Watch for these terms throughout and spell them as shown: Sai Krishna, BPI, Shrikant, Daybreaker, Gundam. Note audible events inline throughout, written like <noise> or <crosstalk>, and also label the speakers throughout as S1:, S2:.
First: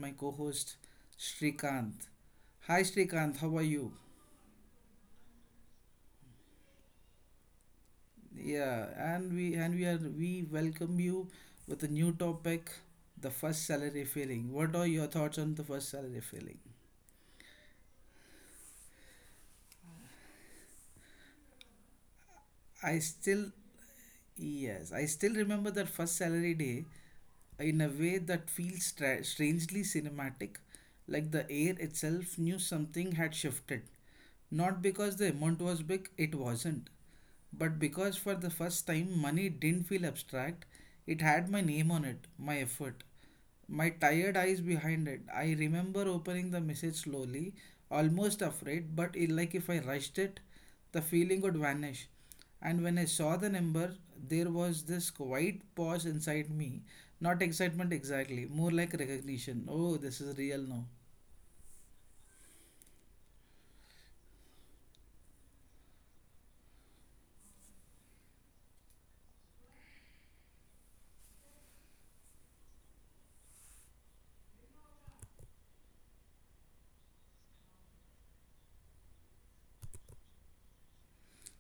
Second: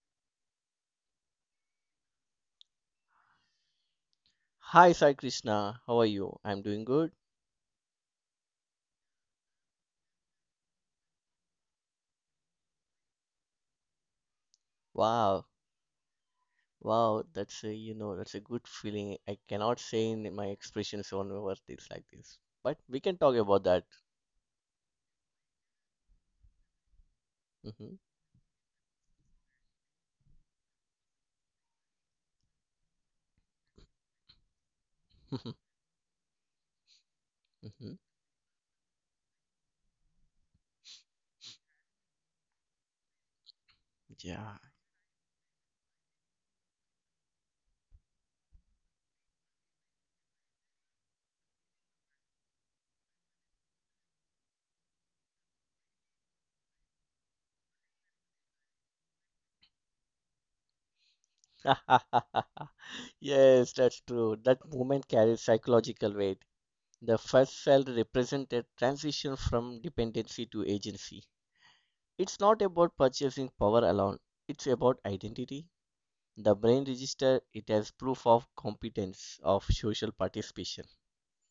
S1: my co-host Shrikant. Hi Shrikant, how are you?
S2: Hi, Sai Krishna. How are you? I'm doing good.
S1: Yeah, and we welcome you with a new topic, the first salary feeling. What are your thoughts
S2: Wow,
S1: on the first salary feeling?
S2: wow, that's a good feeling. I cannot say in my expressions on over things like this, but
S1: I
S2: we can talk
S1: still,
S2: about that.
S1: yes, I still remember that first salary day in a
S2: Hmm.
S1: way that feels strangely cinematic, like the air itself knew something had shifted. Not because the amount was big, it wasn't, but
S2: <laughs> Hmm.
S1: because for the first time money didn't feel abstract, it had my name on it, my effort. My tired eyes
S2: Yeah.
S1: behind it. I remember opening the message slowly, almost afraid, but it, like if I rushed it, the feeling would vanish. And when I saw the number, there was this quiet pause inside me. Not excitement exactly, more like recognition. Oh, this is real now.
S2: <laughs> Yes, that's true. That movement carries psychological weight. The first cell represented transition from dependency to agency. It's not about purchasing power alone. It's about identity. The brain register it as proof of competence of social participation.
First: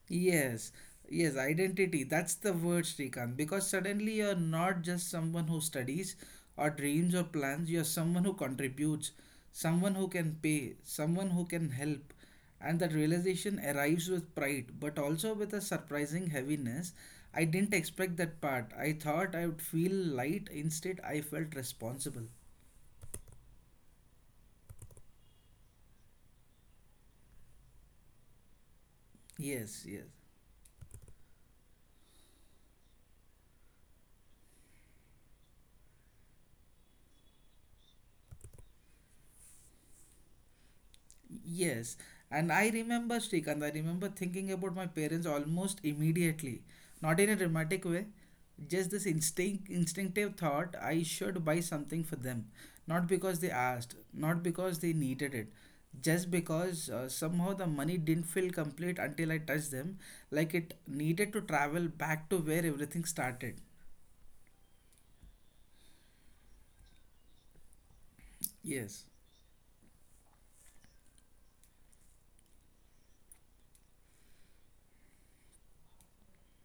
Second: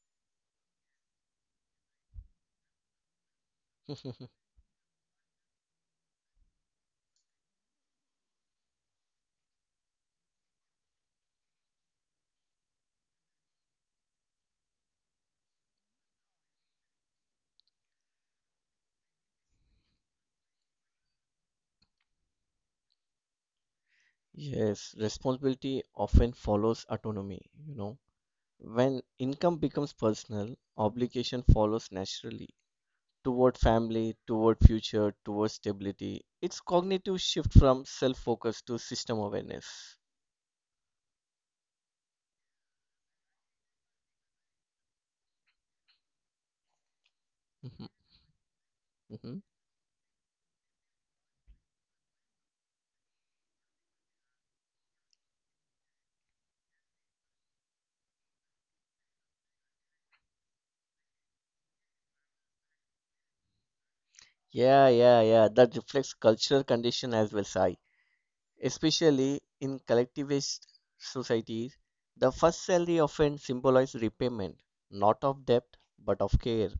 S1: Yes, yes, identity. That's the word, Srikanth. Because suddenly you're
S2: <laughs>
S1: not just someone who studies or dreams or plans, you're someone who contributes, someone who can pay, someone who can help. And that realization arrives with pride, but also with a surprising heaviness. I didn't expect that part. I thought I would feel light, instead, I felt responsible.
S2: Yes, responsibility often follows autonomy. When income
S1: Yes,
S2: becomes
S1: yes.
S2: personal, obligation follows naturally toward family, toward future, toward stability. It's cognitive shift from self-focus to system awareness. <laughs>
S1: Yes, and I remember Shrikant, I remember thinking about my parents almost immediately. Not in a
S2: Mhm,
S1: dramatic way, just this
S2: mhm.
S1: instinctive thought I should buy something for them. Not because they asked, not because they needed it, just because somehow the money didn't feel complete until I touched them, like it needed to travel back to where everything started.
S2: Yeah, yeah, yeah. That reflects cultural condition as well, Sai.
S1: Yes.
S2: Especially in collectivist societies, the first salary often symbolizes repayment, not of debt but of care.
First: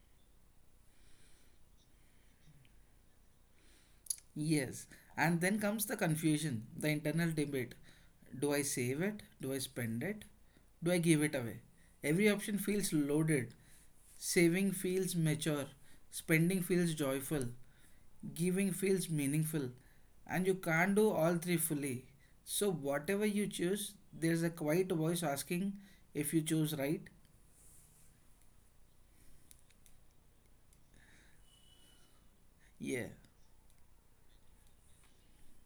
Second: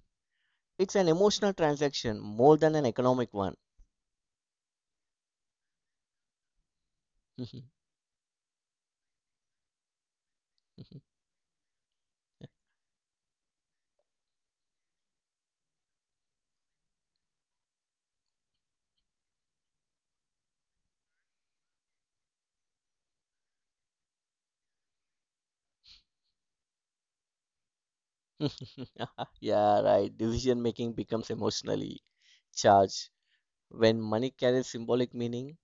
S2: It's an emotional transaction more than an economic one.
S1: Yes, and then comes the confusion, the internal debate.
S2: <laughs>
S1: Do I save it? Do I spend it? Do I give it away? Every option feels loaded. Saving feels mature. Spending feels joyful. Giving feels meaningful. And you can't do all three fully. So, whatever you choose, there's a quiet voice asking if you chose right.
S2: Yeah, right. Decision making becomes emotionally
S1: Yeah.
S2: charged. When money carries symbolic meaning,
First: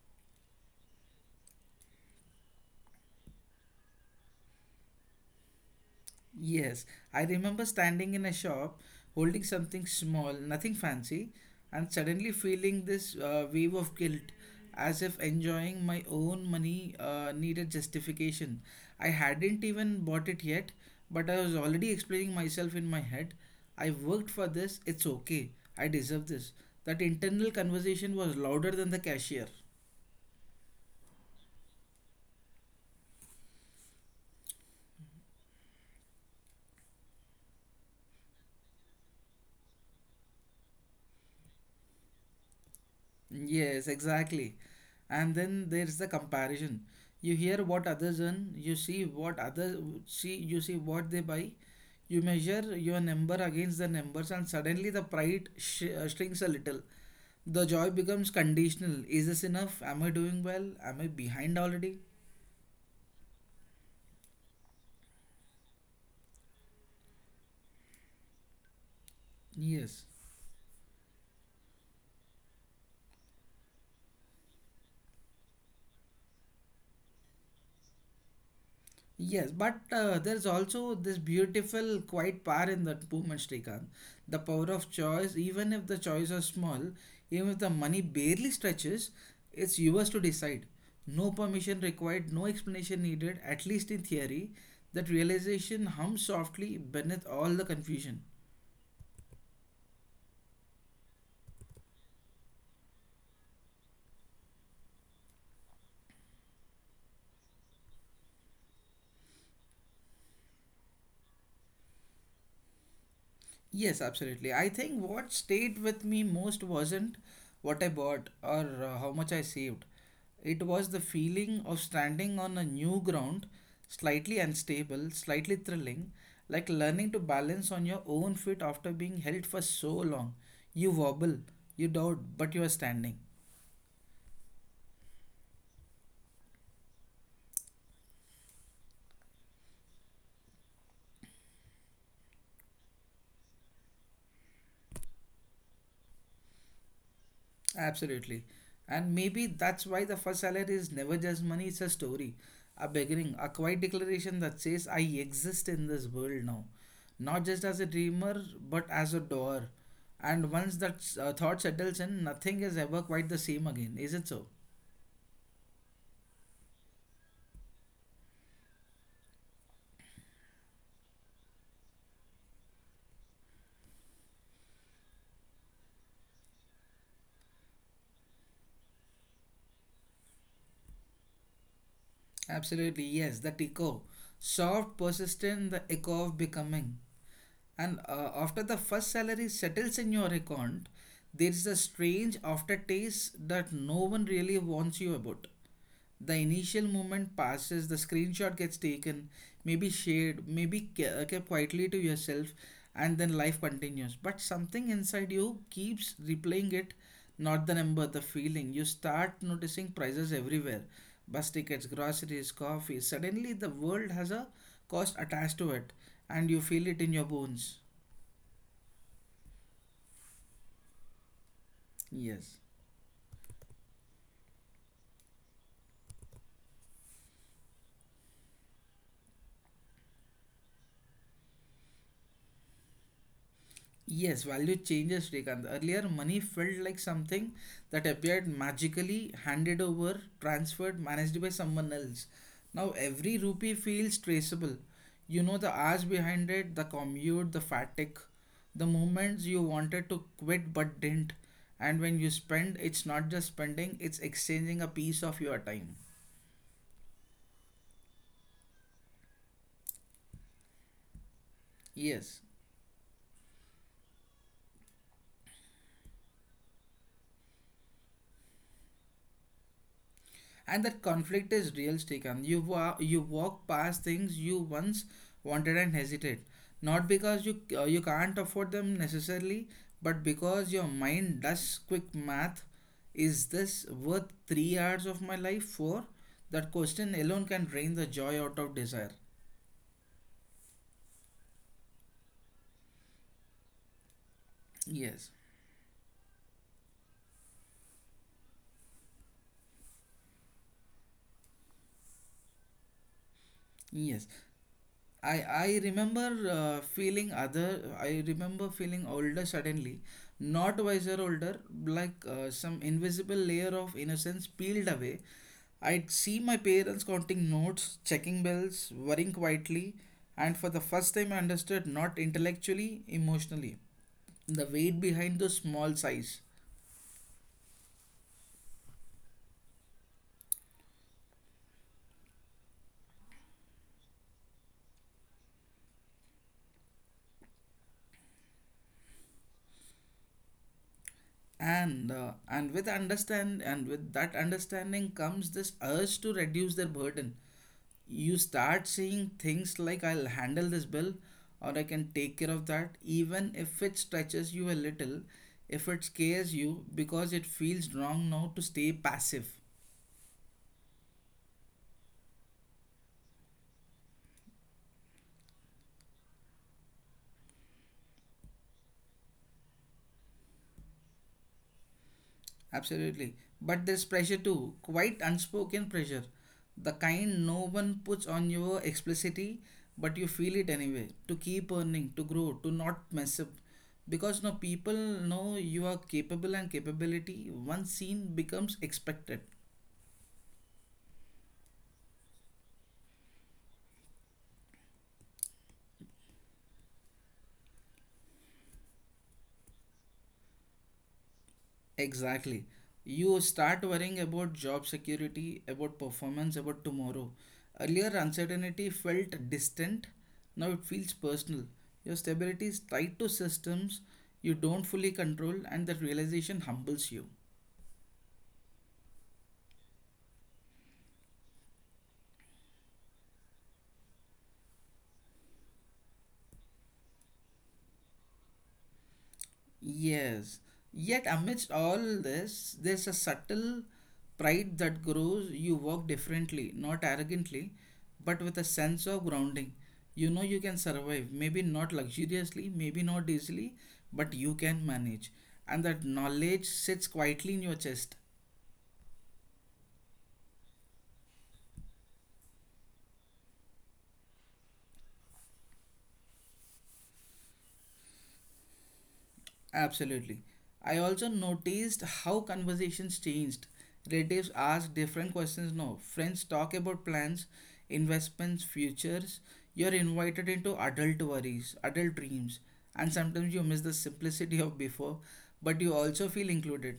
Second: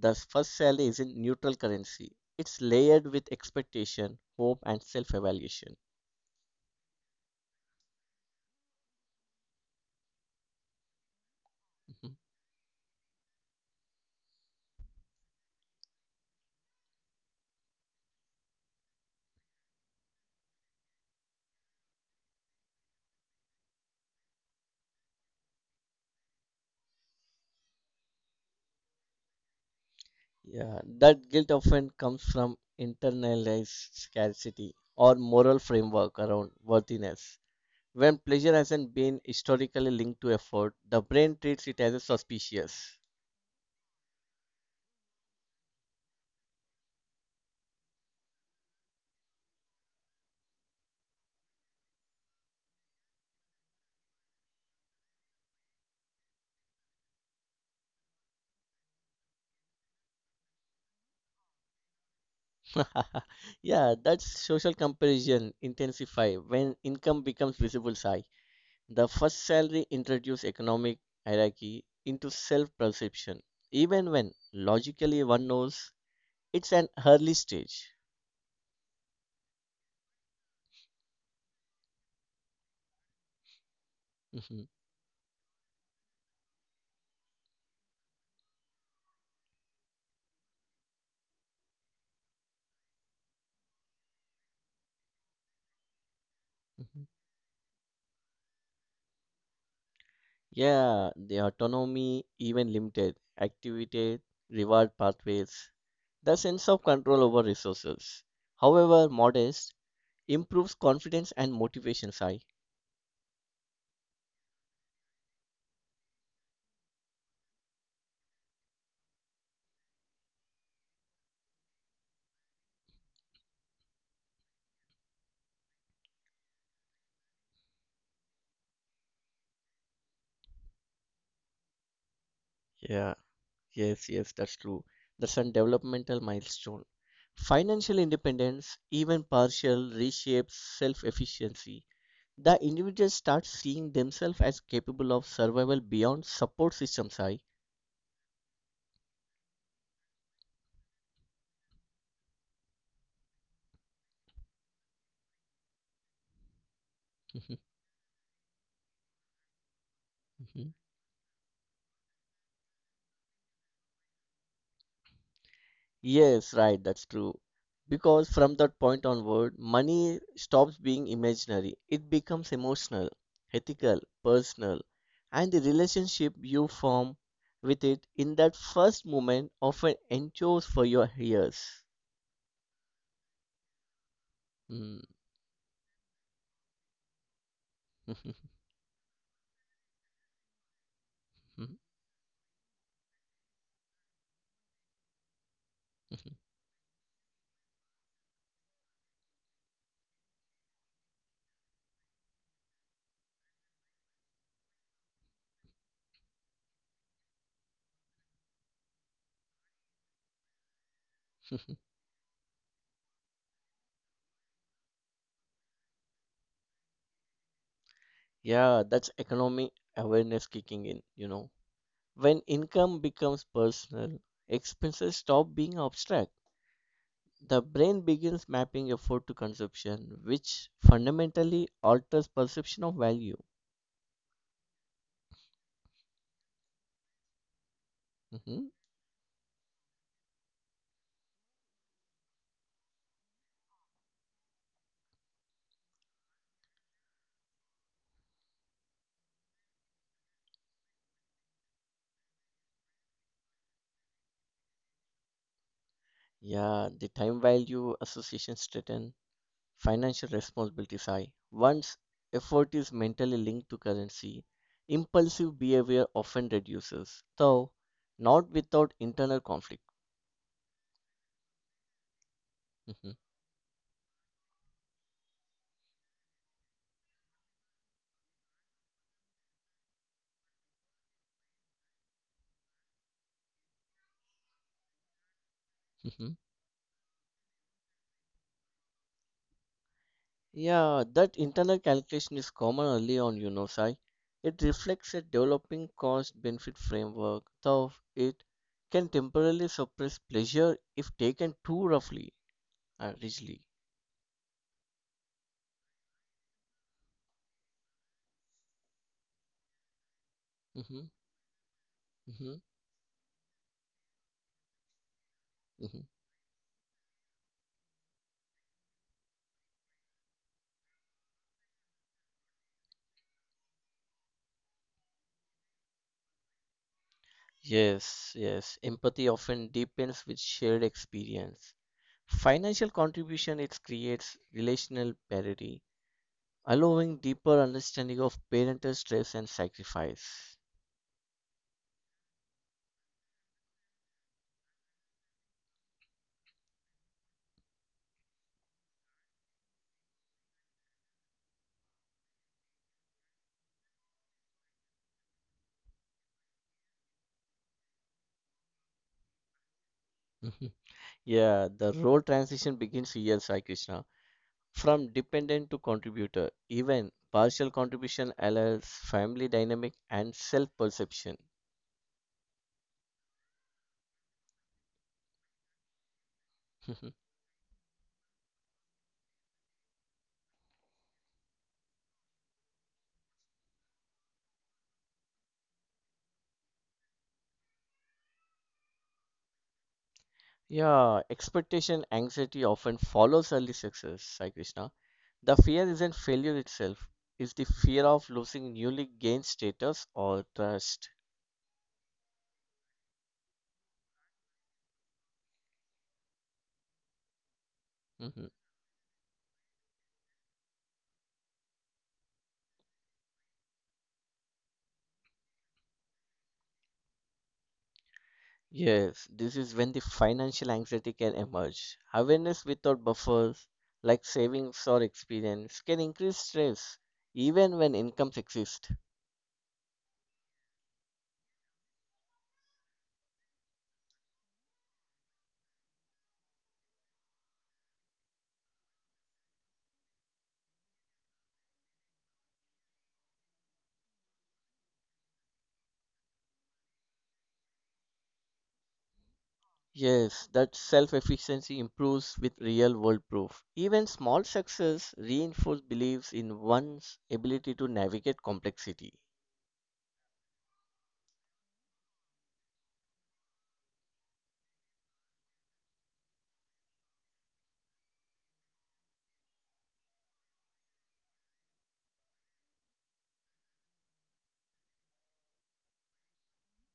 S2: the first salary isn't neutral currency. It's layered with expectation, hope, and self evaluation. <laughs>
S1: Yes, I remember standing in a shop holding something small, nothing fancy, and suddenly feeling this wave of guilt as if enjoying my own money needed justification. I hadn't even bought it yet, but I was already explaining myself in my head. I worked for this, it's okay, I deserve this. That internal conversation was louder than the cashier.
S2: Yeah, that guilt often comes from internalized scarcity or moral framework around worthiness. When pleasure hasn't been historically linked to effort, the brain treats it as a suspicious.
S1: Yes, exactly. And then there's the comparison. You hear what others earn, you see what other see you see what they buy, you measure your number against the numbers, and suddenly the pride shrinks a little. The joy becomes conditional. Is this enough? Am I doing well? Am I behind already?
S2: <laughs> Yeah, that social comparison intensify when income becomes visible high. The first salary
S1: Yes.
S2: introduces economic hierarchy into self-perception, even when logically one knows it's an early stage.
S1: Yes, but there's also this beautiful, quiet power in that movement, Srikanth. The power of
S2: <laughs>
S1: choice, even if the choice are small, even if the money barely stretches, it's yours to decide. No permission required, no explanation needed, at least in theory. That realization hums softly beneath all the
S2: Mhm.
S1: confusion.
S2: Yeah, the autonomy, even limited activity, reward pathways, the sense of control over resources. However, modest improves confidence and motivation. I
S1: Yes, absolutely. I think what stayed with me most wasn't what I bought or how much I saved. It was the feeling of standing on a new ground, slightly unstable, slightly thrilling, like learning to balance on your own feet after being held for so long. You wobble, you doubt, but you are standing.
S2: Yeah, yes, yes, that's true. That's a developmental milestone. Financial independence, even partial, reshapes self efficiency. The individual starts seeing themselves as capable of survival beyond support systems. I
S1: Absolutely. And maybe that's why the first salary is never just money, it's a story, a beginning, a quiet declaration that says, I exist in this world now. Not just as a dreamer, but as a doer. And once that
S2: <laughs>
S1: thought settles in, nothing is ever quite the same again, is it so?
S2: Yes, right, that's true. Because from that point onward, money stops being imaginary. It becomes emotional, ethical, personal, and the relationship you form with it in that first moment often endures for your years.
S1: Absolutely, yes, that echo. Soft,
S2: Mm.
S1: persistent, the echo of becoming. And after
S2: <laughs>
S1: the first salary settles in your account, there is a strange aftertaste that no one really warns you about. The initial moment passes, the screenshot gets taken, maybe shared, maybe kept quietly to yourself, and then life continues. But something inside you keeps replaying it, not the number, the feeling. You start noticing prices everywhere bus tickets, groceries, coffee. Suddenly, the world has a cost attached to it, and you feel it in your bones.
S2: Yeah, that's economic awareness kicking in. When
S1: Yes.
S2: income becomes personal, expenses stop being abstract. The brain begins mapping effort to consumption, which fundamentally alters perception of value.
S1: Yes, value changes, Srikant. Earlier, money felt like something that appeared
S2: Hmm.
S1: magically handed over, transferred, managed by someone else. Now, every rupee feels traceable. You know the hours behind it, the commute, the fatigue, the moments you wanted to quit but didn't. And when you spend, it's not just spending, it's exchanging a piece of your time.
S2: Yeah, the time value association strengthen, financial responsibilities high. Once
S1: Yes,
S2: effort is mentally linked to currency, impulsive behavior often reduces, though not without internal conflict.
S1: and that conflict is real, Srikanth. You walk past things you once wanted and hesitate, not because you you can't afford them necessarily, but because your mind does quick math. Is this worth 3 hours of my life for?
S2: <laughs>
S1: That question alone can drain the joy out of desire.
S2: Yeah, that internal calculation is common early on, Sai. It reflects a
S1: Yes,
S2: developing cost benefit framework, though it can temporarily suppress pleasure if taken too roughly and rigidly.
S1: yes. I remember feeling other. I remember feeling older suddenly, not
S2: Hmm.
S1: wiser older, like
S2: Hmm.
S1: some invisible layer of innocence peeled away.
S2: Hmm.
S1: I'd see my parents counting notes, checking bills, worrying quietly, and for the first time I understood not intellectually, emotionally, the weight behind those small sighs.
S2: Yes, yes. Empathy often deepens with shared experience. Financial contribution it creates relational parity, allowing deeper understanding of parental stress and sacrifice.
S1: And with that understanding comes this urge to reduce their burden you start seeing things like I'll handle this bill or I can take care of that, even if it stretches you a little, if it scares you, because it feels wrong now to stay passive.
S2: Mm-hmm. Yeah, the role transition begins here, Sai Krishna. From dependent to contributor, even partial contribution allows family dynamic and self perception.
S1: Absolutely. But there's pressure too, quite unspoken pressure. The
S2: <laughs>
S1: kind no one puts on your explicitly, but you feel it anyway. To keep earning, to grow, to not mess up. Because no people know you are capable and capability, once seen becomes expected.
S2: Yeah, expectation anxiety often follows early success, Sai Krishna. The fear isn't failure itself, it's the fear of losing newly gained status or trust.
S1: Exactly. You start worrying about job security, about performance, about tomorrow. Earlier,
S2: Mhm.
S1: uncertainty felt distant. Now it feels personal. Your stability is tied to systems you don't fully control, and that realization humbles you.
S2: Yes, this is when the financial anxiety can emerge. Awareness without buffers, like savings or experience, can increase stress even when incomes exist.
S1: Yes. Yet amidst all this, there's a subtle pride that grows. You walk differently, not arrogantly, but with a sense of grounding. You know you can survive, maybe not luxuriously, maybe not easily, but you can manage. And that knowledge sits quietly in your chest.
S2: Yes, that self efficiency improves with real world proof. Even small success reinforce beliefs in one's ability to navigate complexity.
S1: Absolutely. I also noticed how conversations changed. Relatives ask different questions now. Friends talk about plans, investments, futures. You're invited into adult worries, adult dreams, and sometimes you miss the simplicity of before, but you also feel included.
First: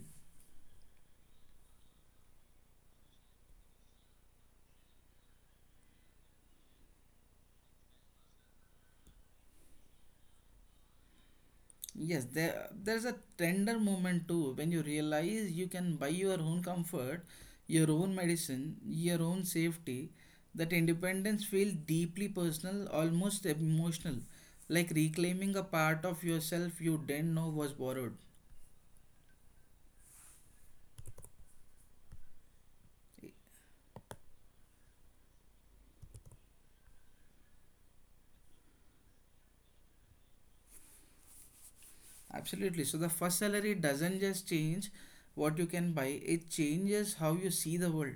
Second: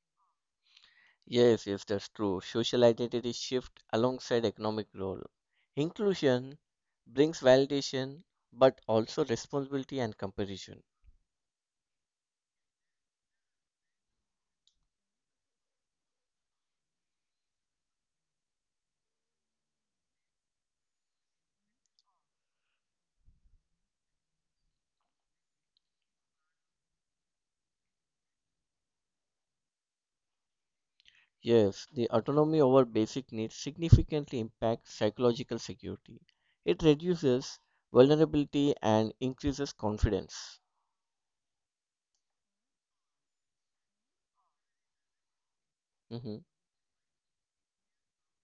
S2: Yes, yes, that's true. Social identity shift alongside economic role. Inclusion brings validation but also responsibility and comparison.
S1: Yes, there's a tender moment too when you realize you can buy your own comfort, your own medicine, your own safety. That independence feels deeply personal, almost emotional, like reclaiming a part of yourself you didn't know was borrowed.
S2: Yes, the autonomy over basic needs significantly impacts psychological security. It reduces vulnerability and increases confidence.
S1: Absolutely. So the first salary doesn't just change what you can buy,
S2: Hmm.
S1: it changes how you see the world,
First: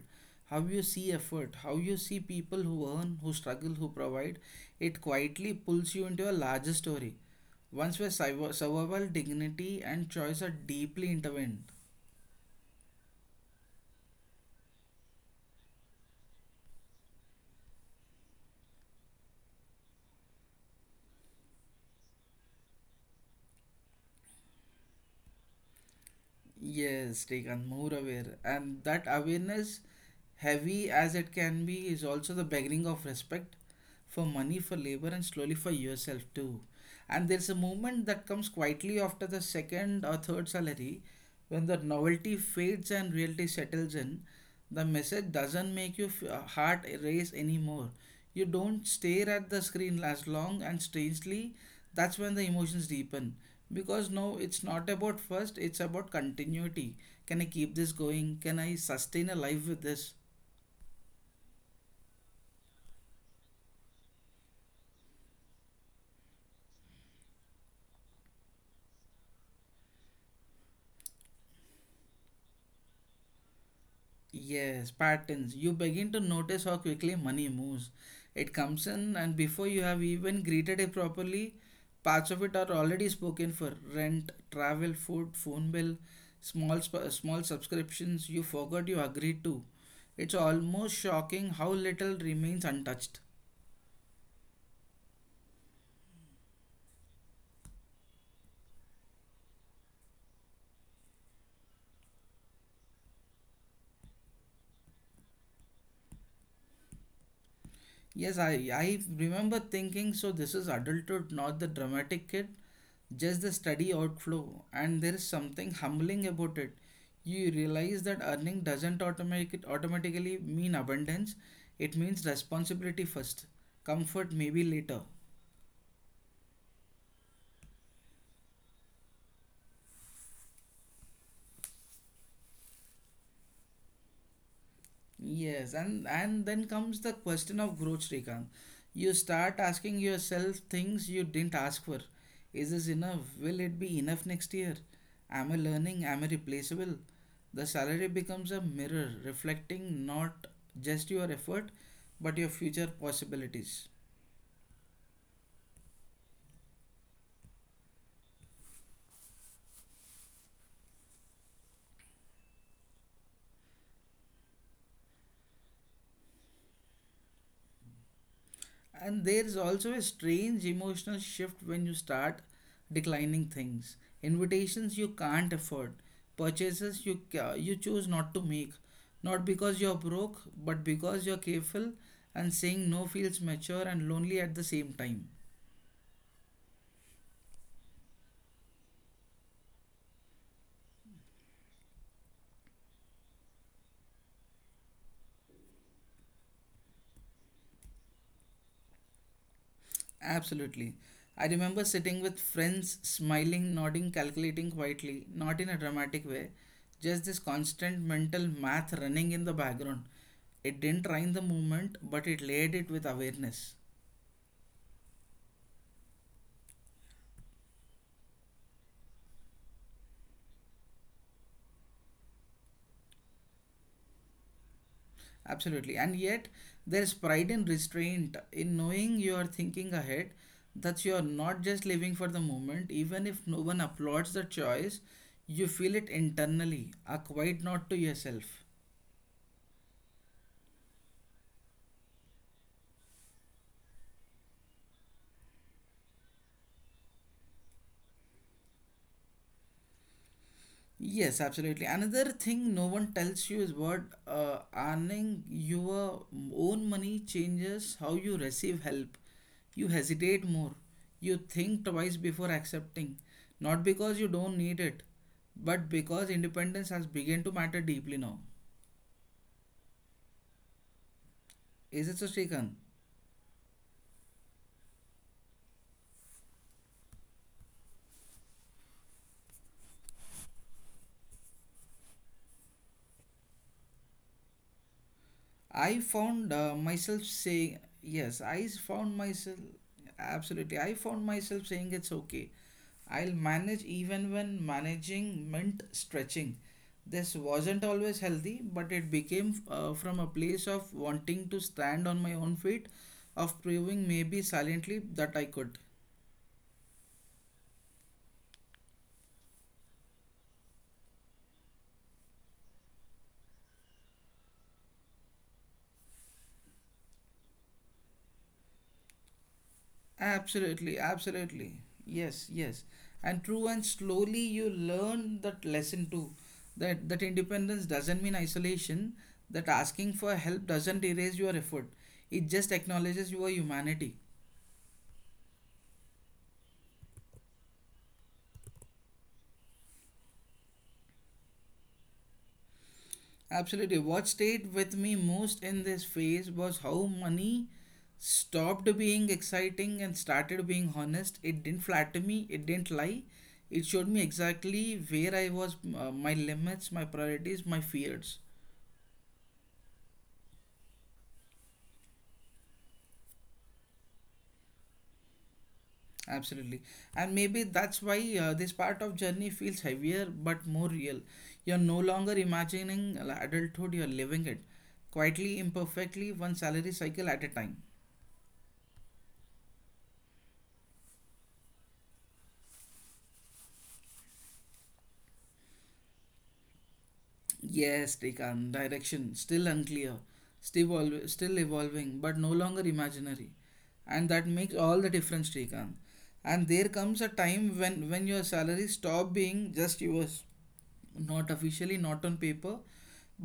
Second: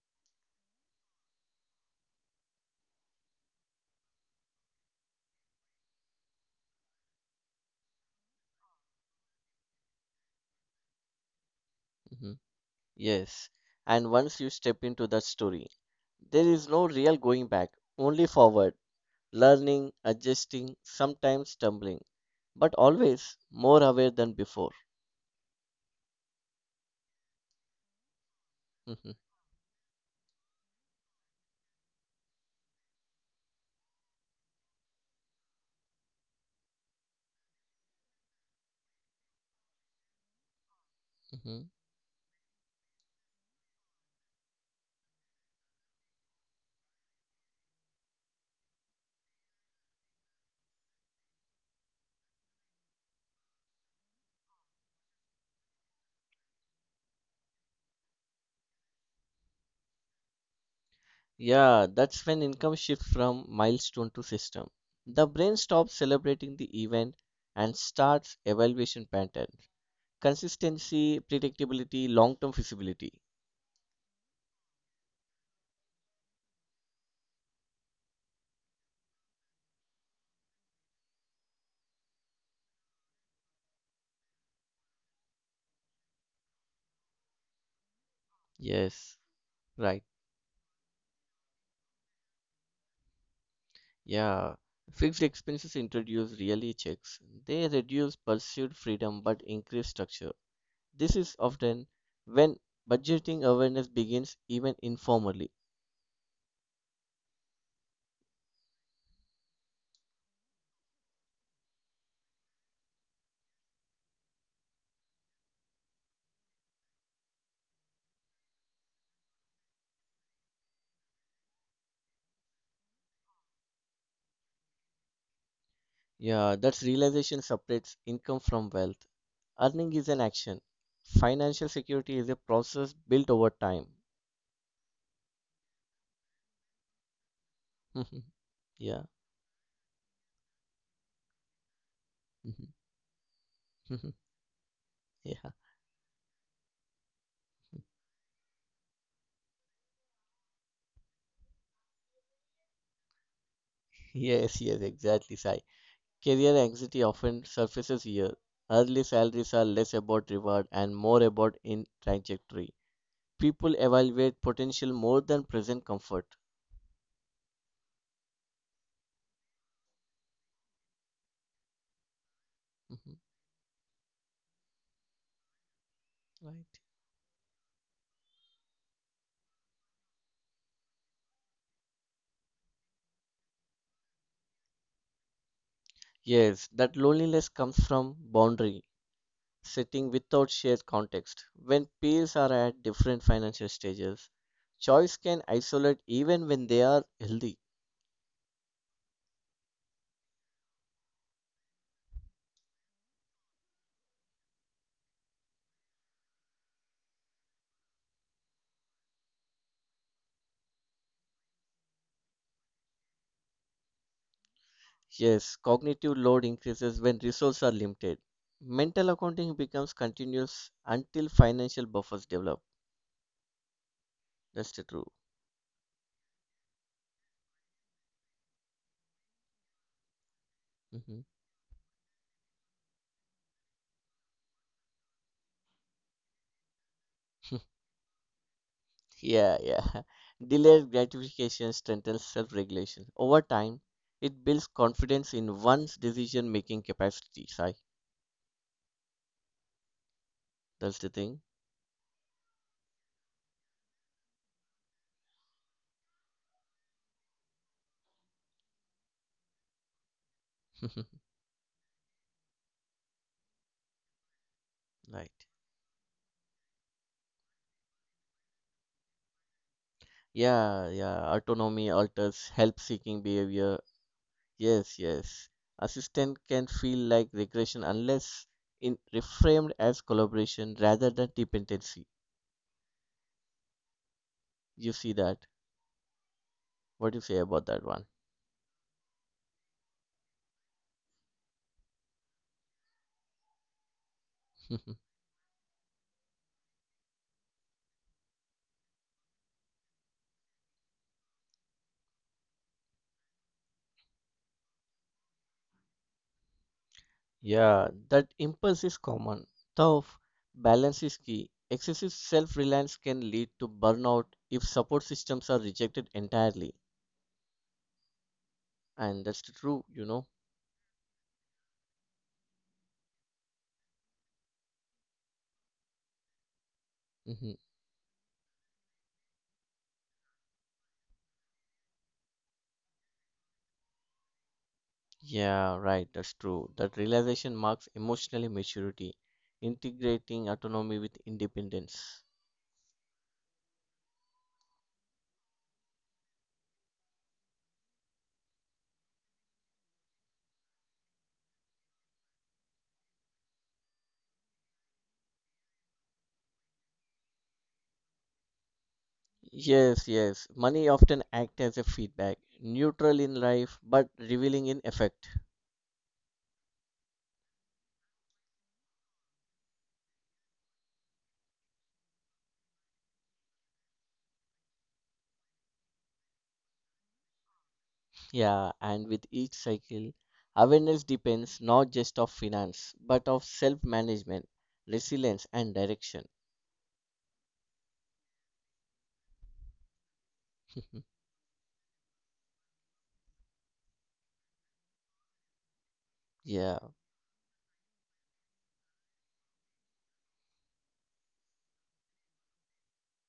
S1: how you see effort, how you see people who earn, who struggle, who provide. It quietly pulls you into a larger story. Once where survival, dignity, and choice are deeply intertwined.
S2: Hmm. Yes, and once you step into that story, there is no real going back, only forward, learning, adjusting, sometimes stumbling, but always more aware than before.
S1: Yes, Srikanth, more aware. And that
S2: <laughs>
S1: awareness, heavy as it can be, is also the beginning of respect for money, for labor, and slowly for yourself too. And there's a moment that comes quietly after the second or third salary when the novelty fades and reality settles in. The message doesn't make your heart race anymore. You don't stare at the screen as long, and strangely, that's when the emotions deepen. Because no, it's not about first, it's about continuity. Can I keep this going? Can I sustain a life with this?
S2: Yeah, that's when income shifts from milestone to system. The brain stops celebrating the event and starts evaluation patterns. Consistency, predictability, long-term feasibility.
S1: Yes, patterns. You begin to notice how quickly money moves. It comes in, and before you have even greeted it properly, parts of it are already spoken for rent, travel, food, phone bill, small subscriptions you forgot you
S2: Yes,
S1: agreed to.
S2: right.
S1: It's almost shocking how little remains untouched.
S2: Yeah. Fixed expenses introduce reality checks. They reduce pursued freedom but increase structure. This is often when budgeting awareness begins even informally.
S1: Yes, I remember thinking so this is adulthood, not the dramatic kid just the steady outflow, and there is something humbling about it. You realize that earning doesn't automatic, automatically mean abundance, it means responsibility first, comfort maybe later.
S2: Yeah, that realization separates income from wealth. Earning is an action. Financial security is a process built over time.
S1: Yes, and then comes the question of growth,
S2: <laughs>
S1: Srikanth. You
S2: Yeah.
S1: start asking yourself things you didn't ask for. Is
S2: Mhm.
S1: this enough? Will it be enough
S2: <laughs>
S1: next year? Am
S2: Yeah.
S1: I learning? Am I replaceable? The salary becomes a mirror reflecting not just your effort, but your future possibilities.
S2: Yes, yes, exactly, Sai. Career anxiety often surfaces here. Early salaries are less about reward and more about in trajectory. People evaluate potential more than present comfort. <laughs>
S1: And there is also a strange emotional shift when you start
S2: Mhm,
S1: declining things. Invitations you can't afford,
S2: right.
S1: purchases you choose not to make, not because you're broke, but because you're careful and saying no feels mature and lonely at the same time.
S2: Yes, that loneliness comes from boundary, sitting without shared context. When peers are at different financial stages, choice can isolate even when they are healthy.
S1: Absolutely. I remember sitting with friends, smiling, nodding, calculating quietly, not in a dramatic way, just this constant mental math running in the background. It didn't rhyme the movement, but it laid it with awareness.
S2: Yes, cognitive load increases when resources are limited. Mental accounting becomes continuous until financial buffers develop. That's the true.
S1: Absolutely. And yet, there's pride and restraint in knowing you are thinking ahead, that
S2: Mhm.
S1: you are not just living for the moment, even if no one applauds the choice, you feel it internally, a quiet
S2: <laughs>
S1: nod to yourself.
S2: Yeah, yeah. Delayed gratification strengthens self regulation. Over time, it builds confidence in one's decision making capacity, Sai. That's the thing.
S1: Yes, absolutely. Another thing no one tells you is what earning your own money changes how you receive help. You
S2: <laughs>
S1: hesitate more. You think twice before accepting. Not because
S2: Right.
S1: you don't need it, but because independence has begun to matter deeply now.
S2: Yeah, yeah. Autonomy alters help
S1: Is it
S2: seeking
S1: so, Srikanth?
S2: behavior. Yes, yes. Assistant can feel like regression unless in reframed as collaboration rather than dependency. You see that?
S1: I
S2: What do you say
S1: found
S2: about that one?
S1: myself saying, yes, I found myself, absolutely, I found myself saying it's okay. I'll manage
S2: <laughs>
S1: even when managing meant stretching. This wasn't always healthy, but it became from a place of wanting to stand on my own feet, of proving maybe silently that I could.
S2: Yeah, that impulse is common. Tough balance is key. Excessive self-reliance can lead to burnout if support systems are rejected entirely. And that's true.
S1: Absolutely, absolutely. Yes, yes. And true and slowly you learn that lesson too. That that
S2: Mm-hmm.
S1: independence doesn't mean isolation, that asking for help doesn't erase your effort. It just acknowledges your humanity.
S2: Yeah, right, that's true. That realization marks emotionally maturity, integrating autonomy with independence.
S1: Absolutely. What stayed with me most in this phase was how money stopped being exciting and started being honest. It didn't flatter me, it didn't lie. It showed me exactly where I was, my limits, my priorities, my fears.
S2: Yes, yes. Money often acts as a feedback, neutral in life, but revealing in effect.
S1: Absolutely. And maybe that's why this part of journey feels heavier but more real. You're no longer imagining adulthood, you're living it quietly, imperfectly, one salary cycle at a time.
S2: Yeah, and with each cycle, awareness depends not just of finance, but of self-management, resilience, and direction.
S1: Yes, Srikanth, direction still unclear. Still,
S2: <laughs>
S1: still evolving but no longer imaginary, and that makes all the difference, Srikanth. And there
S2: Yeah,
S1: comes a time when your salary stop being just yours, not officially, not on paper,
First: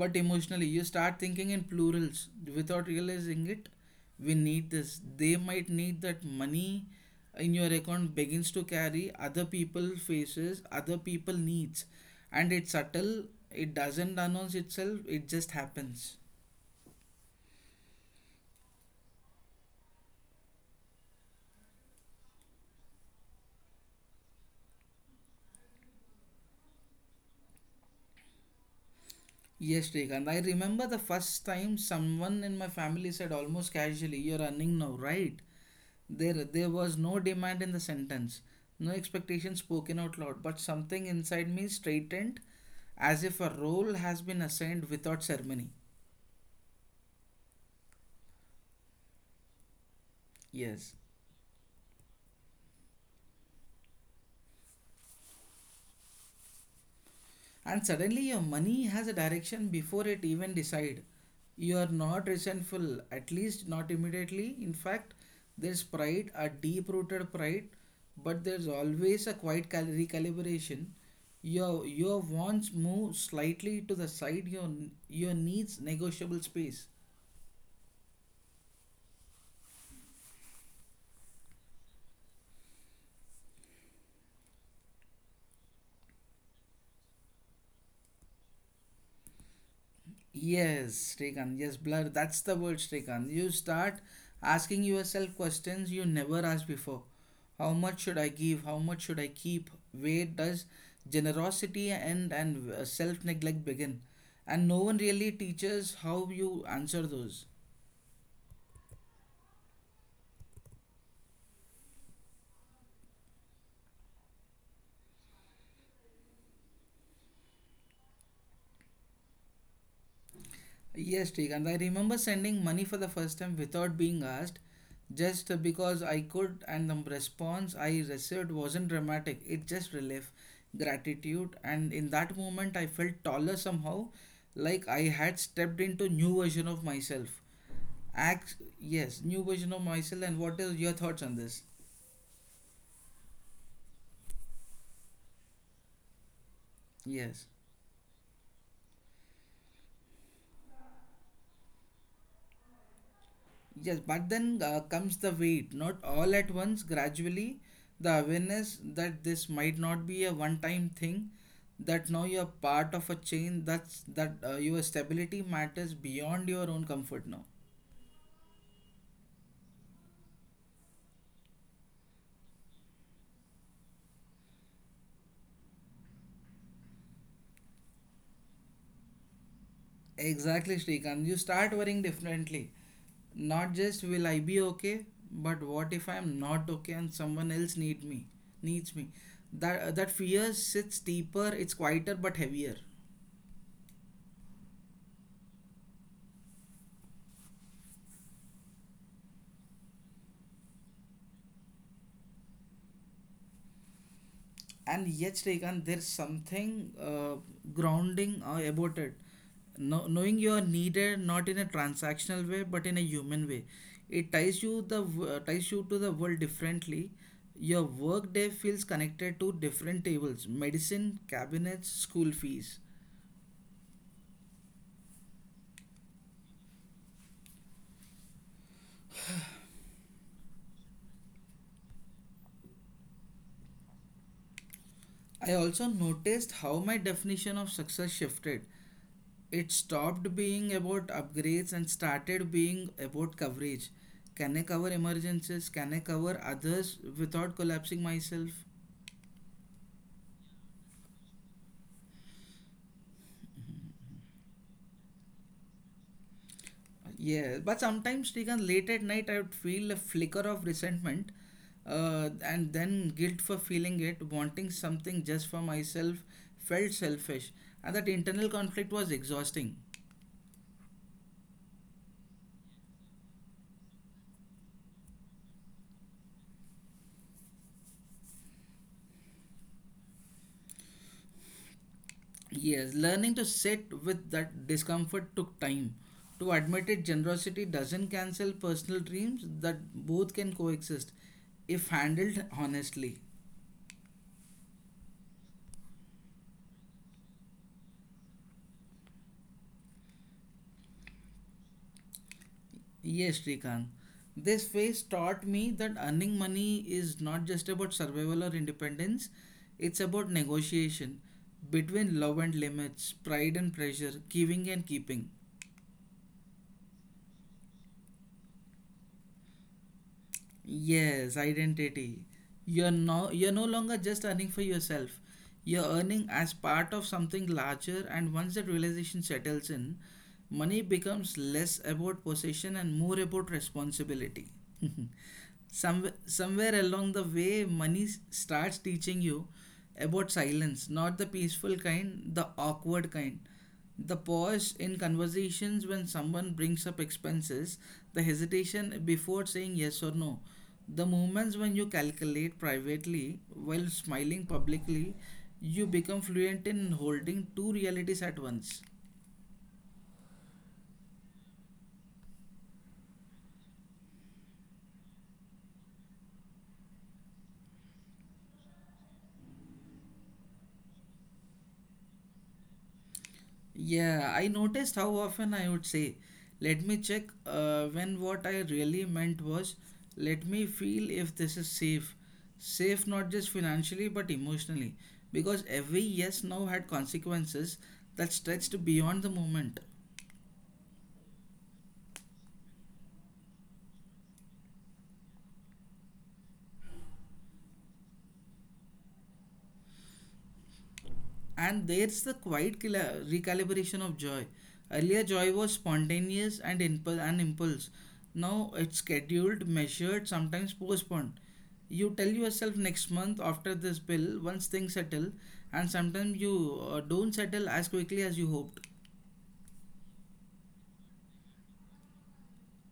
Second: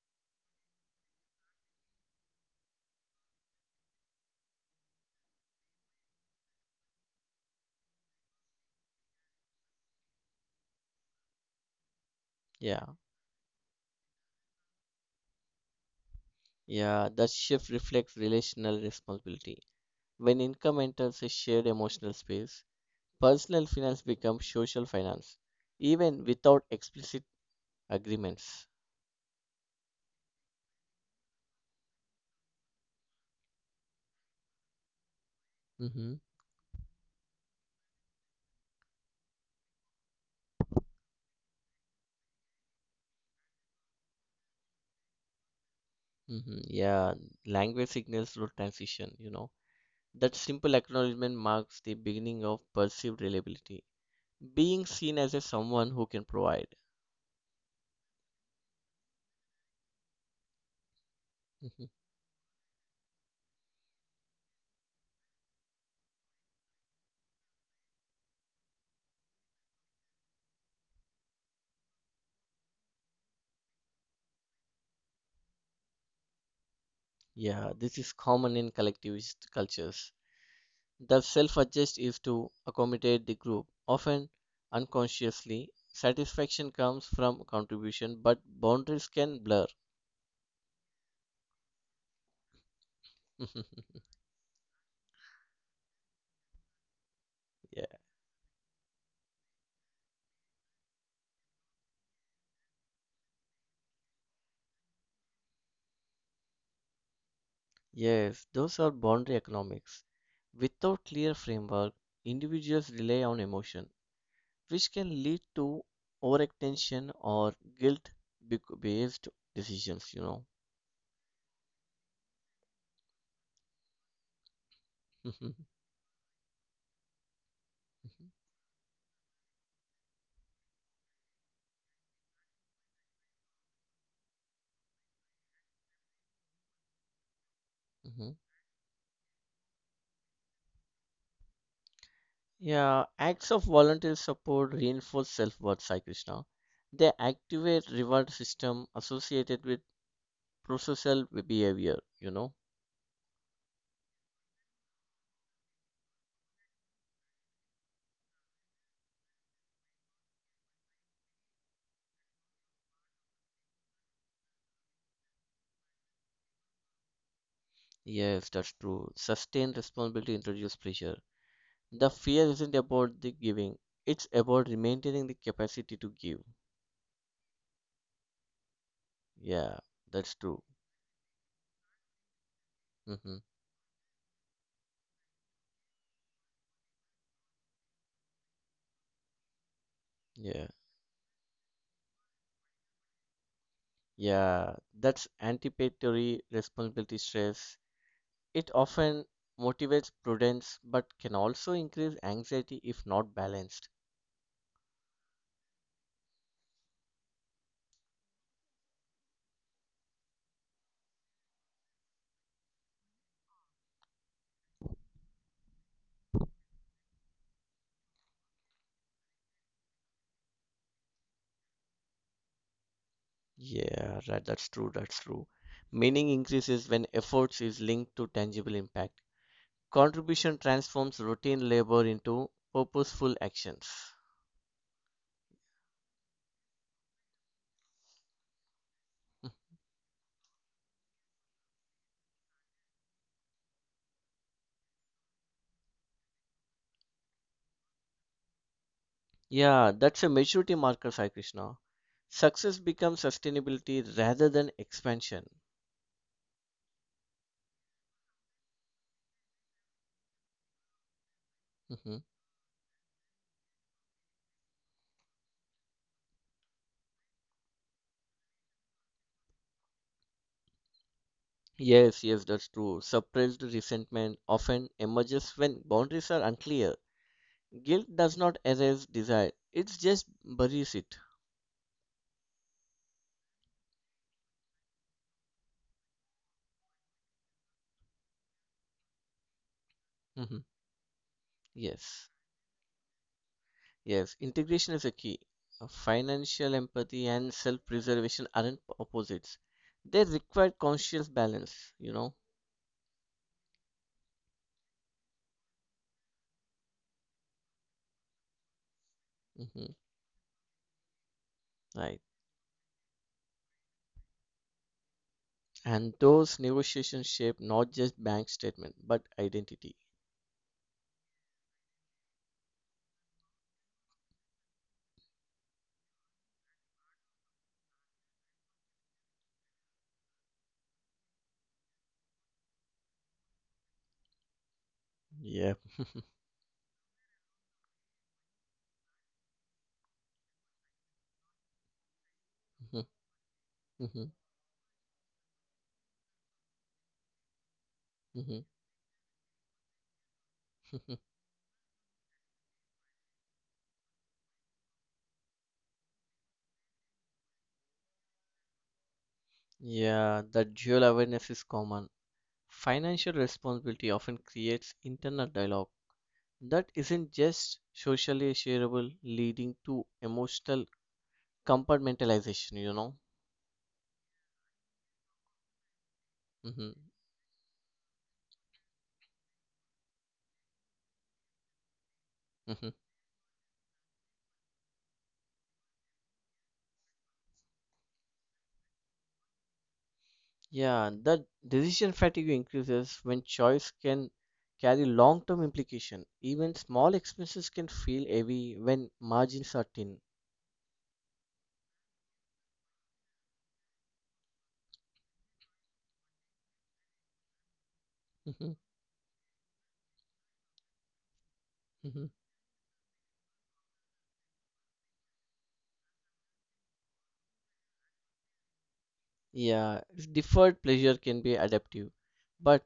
S1: but emotionally you start thinking in plurals without realizing it. We need this, they might need that. Money in your account begins to carry other people faces, other people needs, and it's
S2: yeah,
S1: subtle. It doesn't announce itself, it just happens.
S2: yeah. That shift reflects relational responsibility. When income enters a shared emotional space, personal finance becomes social finance, even without explicit agreements.
S1: Yes, Shrikant. I remember the first time someone in my family said almost casually, you're earning now, right?
S2: Mm-hmm.
S1: There was no demand in the sentence, no expectation spoken out loud, but something inside me straightened, as if a role has been assigned without ceremony.
S2: Mm-hmm. Yeah, language signals through transition. That simple
S1: Yes.
S2: acknowledgement marks the beginning of perceived reliability, being seen as a someone who can provide.
S1: And suddenly your money has a direction before it even decide. You are
S2: Hmm.
S1: not resentful, at least not immediately. In fact, there's pride, a deep rooted pride, but there's always a quiet recalibration. Your wants move slightly to the side, your needs negotiable space.
S2: Yeah, this is common in collectivist cultures. The self-adjust is to accommodate the group, often unconsciously. Satisfaction comes from contribution, but boundaries can blur.
S1: Yes, Srikanth. Yes, blur. That's the word, Srikanth. You start
S2: <laughs>
S1: asking yourself questions you never asked before. How much should I give? How much should I keep? Where does generosity end and self neglect begin? And no one really teaches how you answer those.
S2: Yes, those are boundary economics. Without clear framework, individuals rely on emotion, which can lead to overextension or guilt-based decisions.
S1: Yes, Shrikant, I remember sending money for the first time without being asked, just
S2: <laughs>
S1: because I could, and the response I received wasn't dramatic. It just relief, gratitude, and in that moment, I felt taller somehow, like I had stepped into new version of myself.
S2: Mhm.
S1: Acts, yes, new version of myself. And what is your thoughts on this?
S2: Yeah, acts of voluntary support reinforce self-worth, Sai Krishna. They
S1: Yes.
S2: activate reward system associated with processal behavior.
S1: Yes, but then comes the wait, not all at once, gradually, the awareness that this might not be a one-time thing, that now you're part of a chain, that's that your stability matters beyond your own comfort now.
S2: Yes, that's true. Sustained responsibility introduces pressure. The fear isn't about the giving, it's about maintaining the capacity to give.
S1: Exactly, Shrikant. You start worrying
S2: Yeah,
S1: differently.
S2: that's true.
S1: Not just will I be okay, but
S2: Hmm.
S1: what if I'm not okay and someone else need me, needs me. That fear sits deeper, it's quieter
S2: Yeah,
S1: but heavier.
S2: yeah, that's anticipatory responsibility stress. It often motivates prudence but can also increase anxiety if not balanced.
S1: And yet Shrikant, there's something grounding about it. No, knowing you are needed not in a transactional way but in a human way, it ties you the ties you to the world differently. Your work day feels connected to different tables, medicine, cabinets, school fees.
S2: Yeah, right, that's true, that's true. Meaning increases when efforts is linked to tangible impact. Contribution transforms routine labor into purposeful actions.
S1: I also noticed how my definition of success shifted. It stopped being about upgrades and started being about coverage. Can I cover emergencies? Can I cover others without collapsing myself?
S2: Yeah, that's a maturity marker, Sai Krishna. Success becomes sustainability rather than expansion.
S1: Yeah, but sometimes, Srikanth, late at night, I would feel a flicker of resentment,
S2: Mhm.
S1: and then guilt for feeling it, wanting something just for myself, felt selfish. And that internal conflict was exhausting.
S2: Yes, yes, that's true. Suppressed resentment often emerges when boundaries are unclear. Guilt does not erase desire, it just buries it.
S1: Yes, learning to sit with that discomfort took time. To admit it, generosity doesn't cancel personal dreams, that both can
S2: Mhm.
S1: coexist if
S2: Yes,
S1: handled honestly.
S2: yes, integration is a key. Financial empathy and self preservation aren't opposites, they require conscious balance.
S1: Yes, Srikanth. This phase taught me that earning money is not just about survival or independence,
S2: Hmm.
S1: it's about negotiation between
S2: Right.
S1: love and limits, pride and pressure, giving and keeping.
S2: And those negotiations shape not just bank statement, but identity.
S1: Yes, identity. You're no longer just earning for yourself. You're earning as part of something larger, and once that realization settles in, money becomes less about possession and more about responsibility. <laughs>
S2: Yeah.
S1: Somewhere along the way money starts teaching you about silence, not the peaceful kind, the awkward kind. The
S2: <laughs>
S1: pause in conversations when someone brings up expenses, the hesitation before saying yes or no, the moments when you calculate privately while smiling publicly, you become fluent in holding two realities at once.
S2: Yeah, that dual awareness is common. Financial responsibility often creates internal dialogue that isn't just socially shareable, leading to emotional compartmentalization.
S1: Yeah, I noticed how often I would say, let me
S2: Hmm.
S1: check when what I really meant was, let me feel if this is safe. Safe not just financially but emotionally. Because every yes now had consequences that stretched beyond the moment.
S2: Yeah, the decision fatigue increases when choice can carry long-term implication. Even small expenses can feel heavy when margins are thin.
S1: And there's the quiet recalibration of joy. Earlier, joy was spontaneous and impulse, an impulse. Now
S2: Mhm,
S1: it's scheduled, measured, sometimes postponed. You tell
S2: mhm.
S1: yourself next month after this bill, once things settle, and sometimes you don't settle as quickly as you hoped.
S2: Yeah, deferred pleasure can be adaptive, but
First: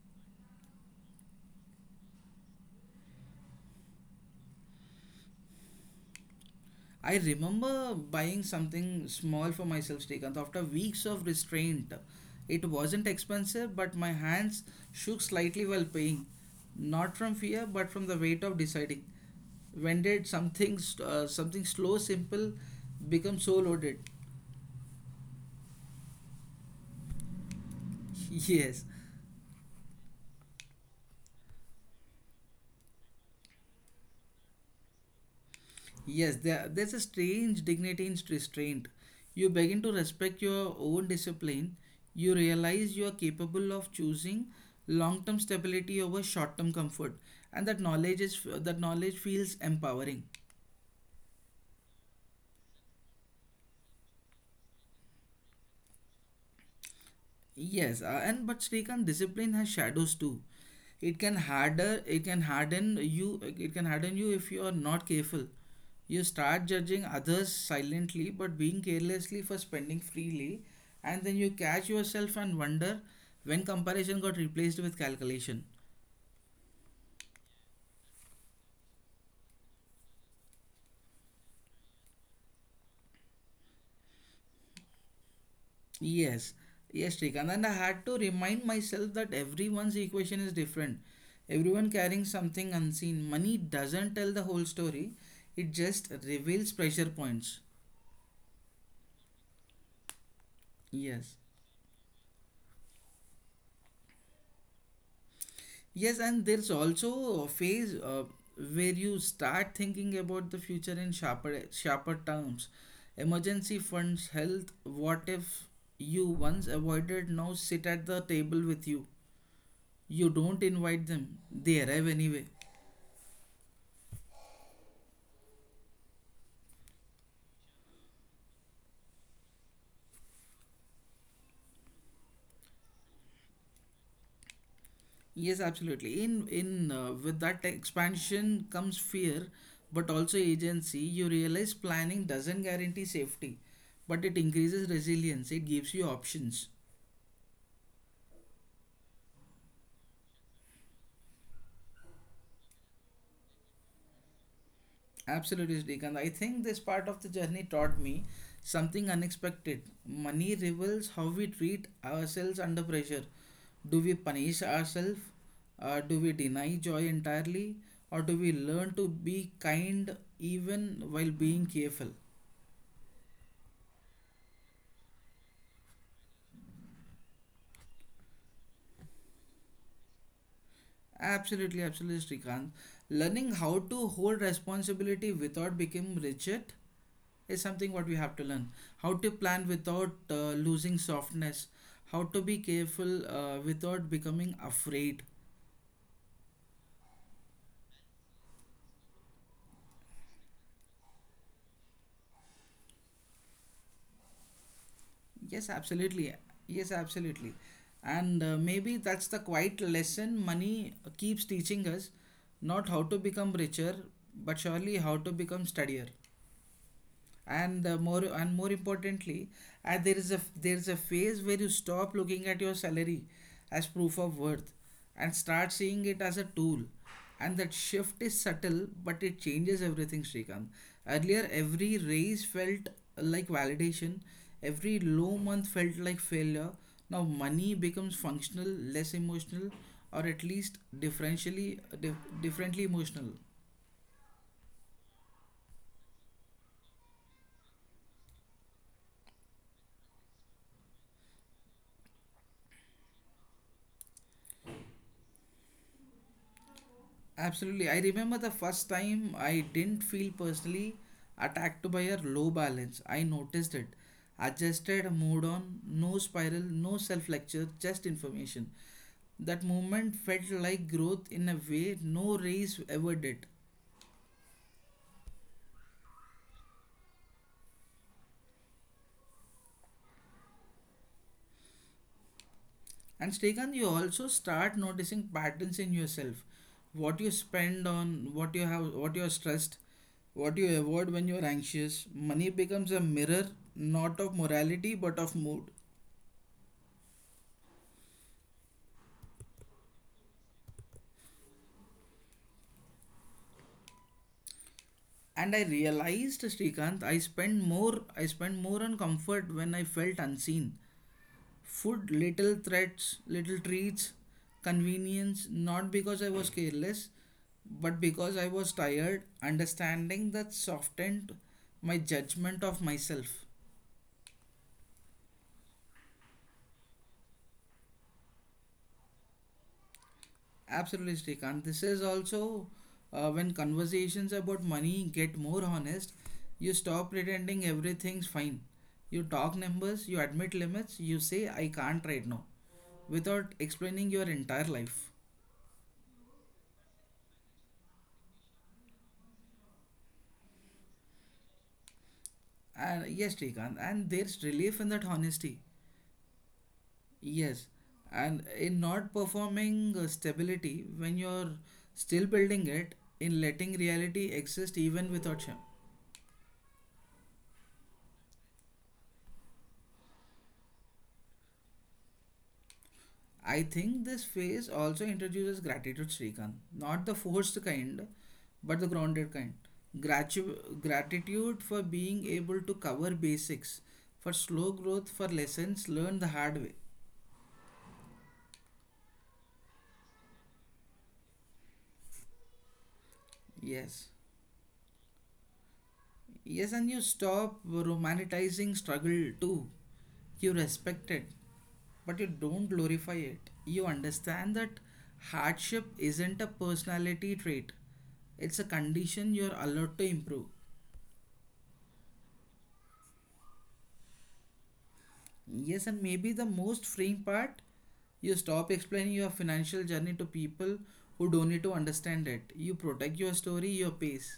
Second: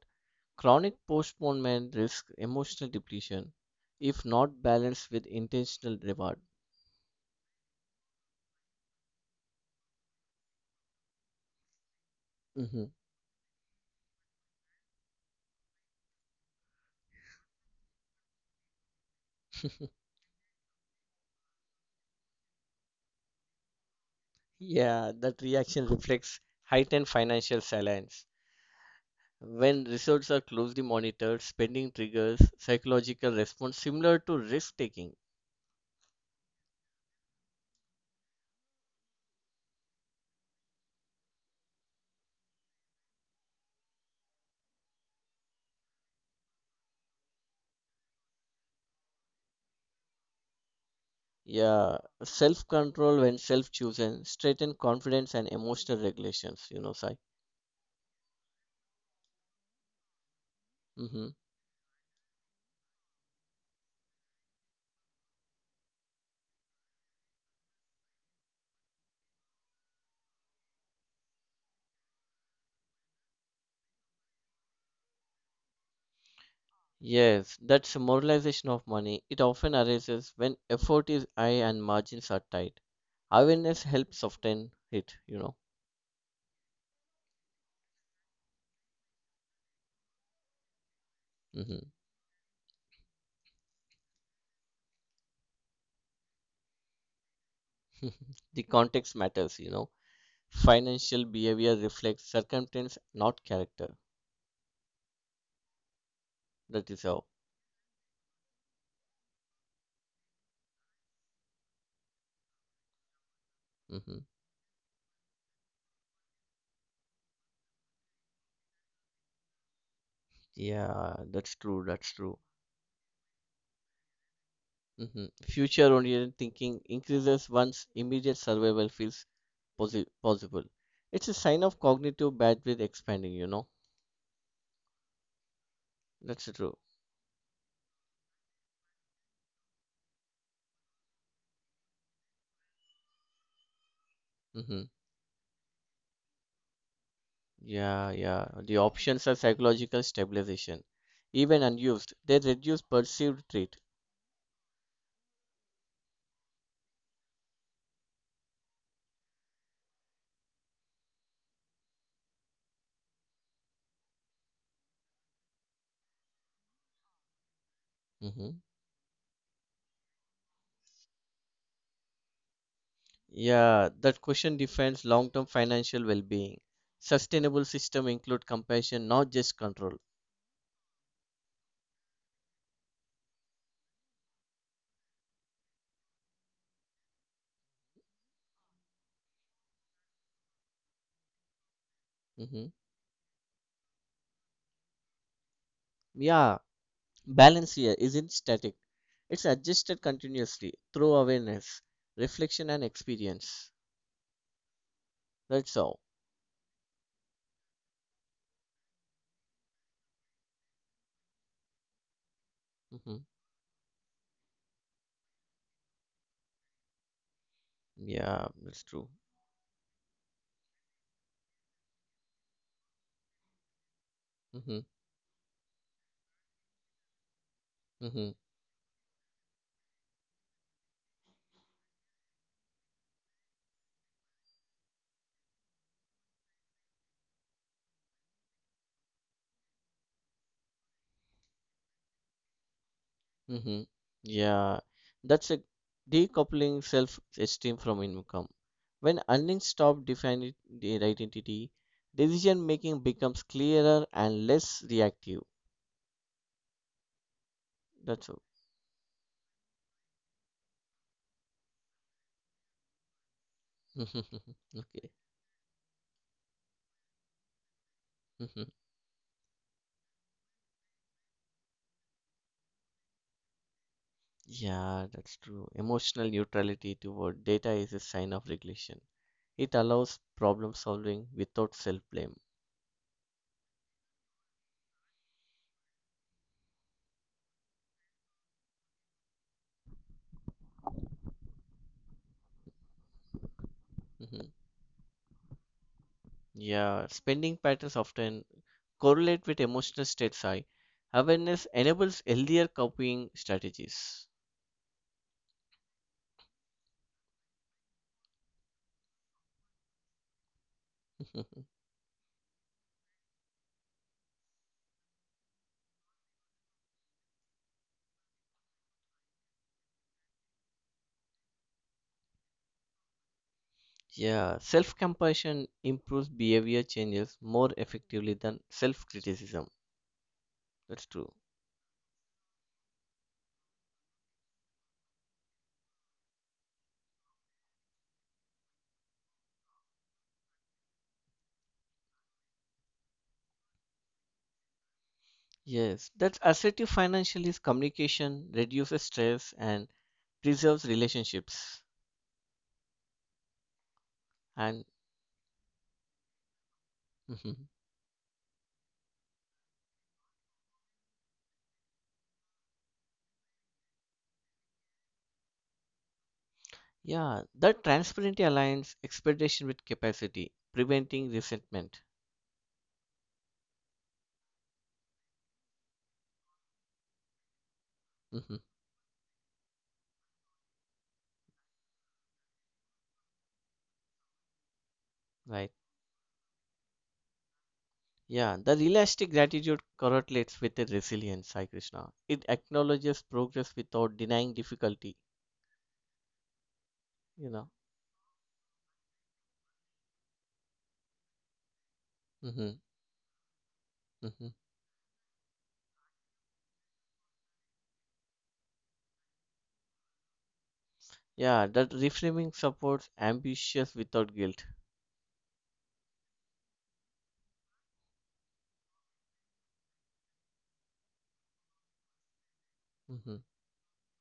S2: chronic postponement risks emotional depletion if not balanced with intentional reward.
S1: I remember buying something small for myself, Srikanth. After weeks of restraint, it
S2: Mhm.
S1: wasn't expensive, but my hands shook slightly while paying. Not from fear, but from the weight of deciding. When
S2: <laughs>
S1: did something slow, simple, become so loaded?
S2: Yeah, that reaction reflects heightened financial silence.
S1: <laughs> yes,
S2: When results are closely monitored, spending triggers psychological response similar to risk taking.
S1: Yes, there's a strange dignity in restraint. You begin to respect your own discipline. You realize you are capable of choosing long-term stability over short-term comfort, and that knowledge feels empowering.
S2: Yeah, self control when self chosen, strengthen confidence and emotional regulations, Sai.
S1: Yes, and but Srikant, discipline has shadows too. It can
S2: Hmm.
S1: harder, it can harden you. It can harden you if you are not careful. You start judging others silently, but being carelessly for spending freely, and then you catch yourself and wonder when comparison got replaced with calculation.
S2: Yes, that's a moralization of money. It often arises when effort is high and margins are tight. Awareness helps soften it.
S1: Yes, yes, Shrikant. And I had to remind myself that everyone's equation is different.
S2: Hmm.
S1: Everyone carrying something unseen. Money doesn't tell the whole story, it just reveals pressure points.
S2: <laughs> The context matters. Financial
S1: Yes.
S2: behavior reflects circumstance, not character.
S1: Yes, and there's
S2: That is how.
S1: also a phase where you start thinking about the future in sharper terms. Emergency funds, health,
S2: Mhm.
S1: what if you once avoided now sit at the table with you? You don't invite them, they arrive
S2: Yeah,
S1: anyway.
S2: that's true. That's true. Hmm. Future-oriented thinking increases one's immediate survival feels possible. It's a sign of cognitive bandwidth expanding.
S1: Yes, absolutely. In With
S2: That's
S1: that
S2: true.
S1: expansion comes fear, but also agency. You realize planning doesn't guarantee safety, but it increases resilience.
S2: Hmm.
S1: It gives you options.
S2: Yeah, yeah. The options are psychological stabilization. Even unused, they reduce perceived threat.
S1: Absolutely, Srikanth. I think this part of the journey taught me something unexpected. Money reveals how we treat ourselves under pressure. Do we punish ourselves? Do we deny joy entirely? Or do we
S2: Hmm.
S1: learn to be kind even while being careful?
S2: Yeah, that question defines long-term financial well-being. Sustainable system include compassion, not just control.
S1: Absolutely, absolutely, Srikanth. Learning how to hold responsibility without becoming rigid is something what we have to learn. How to plan without losing softness. How to be
S2: Hmm.
S1: careful without becoming afraid.
S2: Yeah, balance here isn't static, it's adjusted continuously through awareness, reflection, and experience. That's
S1: Yes,
S2: all.
S1: absolutely. Yes, absolutely. And maybe that's the quiet lesson money keeps teaching us.
S2: Hmm.
S1: Not how to become richer, but surely how to become steadier. And
S2: Yeah,
S1: more and
S2: that's
S1: more
S2: true.
S1: importantly, there is a phase where you stop looking at your salary as proof of
S2: Hmm.
S1: worth and start seeing it as a tool, and that
S2: Hmm.
S1: shift is subtle but it changes everything, Srikanth. Earlier every raise felt like validation, every low month felt like failure. Now money becomes functional, less emotional, or at least differentially differently emotional.
S2: Hmm. Yeah, that's a decoupling self esteem from income. When earnings stop defining the identity, decision making becomes clearer and less reactive.
S1: Absolutely. I
S2: That's all.
S1: remember the first time I didn't feel personally attacked by a low balance. I noticed it.
S2: <laughs> Okay.
S1: Adjusted, moved on, no spiral, no self lecture, just information.
S2: <laughs>
S1: That moment felt like growth in a way no race ever did.
S2: Yeah, that's true. Emotional neutrality toward data is a sign of regulation. It allows problem solving without self-blame.
S1: And Srikanth, you also start noticing patterns in yourself. What you spend on, what you have, what you are stressed, what you avoid when you are anxious. Money becomes a mirror, not of
S2: Mhm.
S1: morality, but of mood.
S2: Yeah, spending patterns often correlate with emotional states. I Awareness enables healthier coping strategies.
S1: And I realized, Srikanth, I spent more on comfort when I felt unseen.
S2: <laughs>
S1: Food, little threats, little treats, convenience, not because I was careless, but because I was tired, understanding that softened my judgment of myself.
S2: Yeah, self-compassion improves behavior changes more effectively than self-criticism.
S1: Absolutely,
S2: That's true.
S1: Srikanth. This is also when conversations about money get more honest, you stop pretending everything's fine. You talk numbers, you admit limits, you say, I can't right now, without explaining your entire life.
S2: Yes, that's assertive financial is communication, reduces stress, and preserves relationships.
S1: And yes, Srikanth, and there's relief in
S2: And
S1: that honesty. Yes,
S2: mhm.
S1: and in not performing stability when you're still building it, in letting reality exist even without shame.
S2: Yeah, that transparency aligns expectation with capacity, preventing resentment.
S1: I think this phase also introduces gratitude, Srikanth. Not the forced kind, but the
S2: Hmm.
S1: grounded kind. Gratitude for being able to cover basics, for slow growth, for lessons
S2: Right.
S1: learned the hard way.
S2: Yeah, the realistic gratitude correlates with the resilience, Sai Krishna. It acknowledges progress
S1: Yes.
S2: without denying difficulty,
S1: Yes, and you stop
S2: you know.
S1: romanticizing struggle too. You respect it, but you don't
S2: Hmm.
S1: glorify it. You understand that
S2: Hmm.
S1: hardship isn't a personality trait, it's a condition you're allowed to improve.
S2: Yeah, that reframing supports ambitious without guilt.
S1: Yes, and maybe the most freeing part, you stop explaining your financial journey to people who don't need to understand it. You protect your
S2: Hmm.
S1: story, your pace.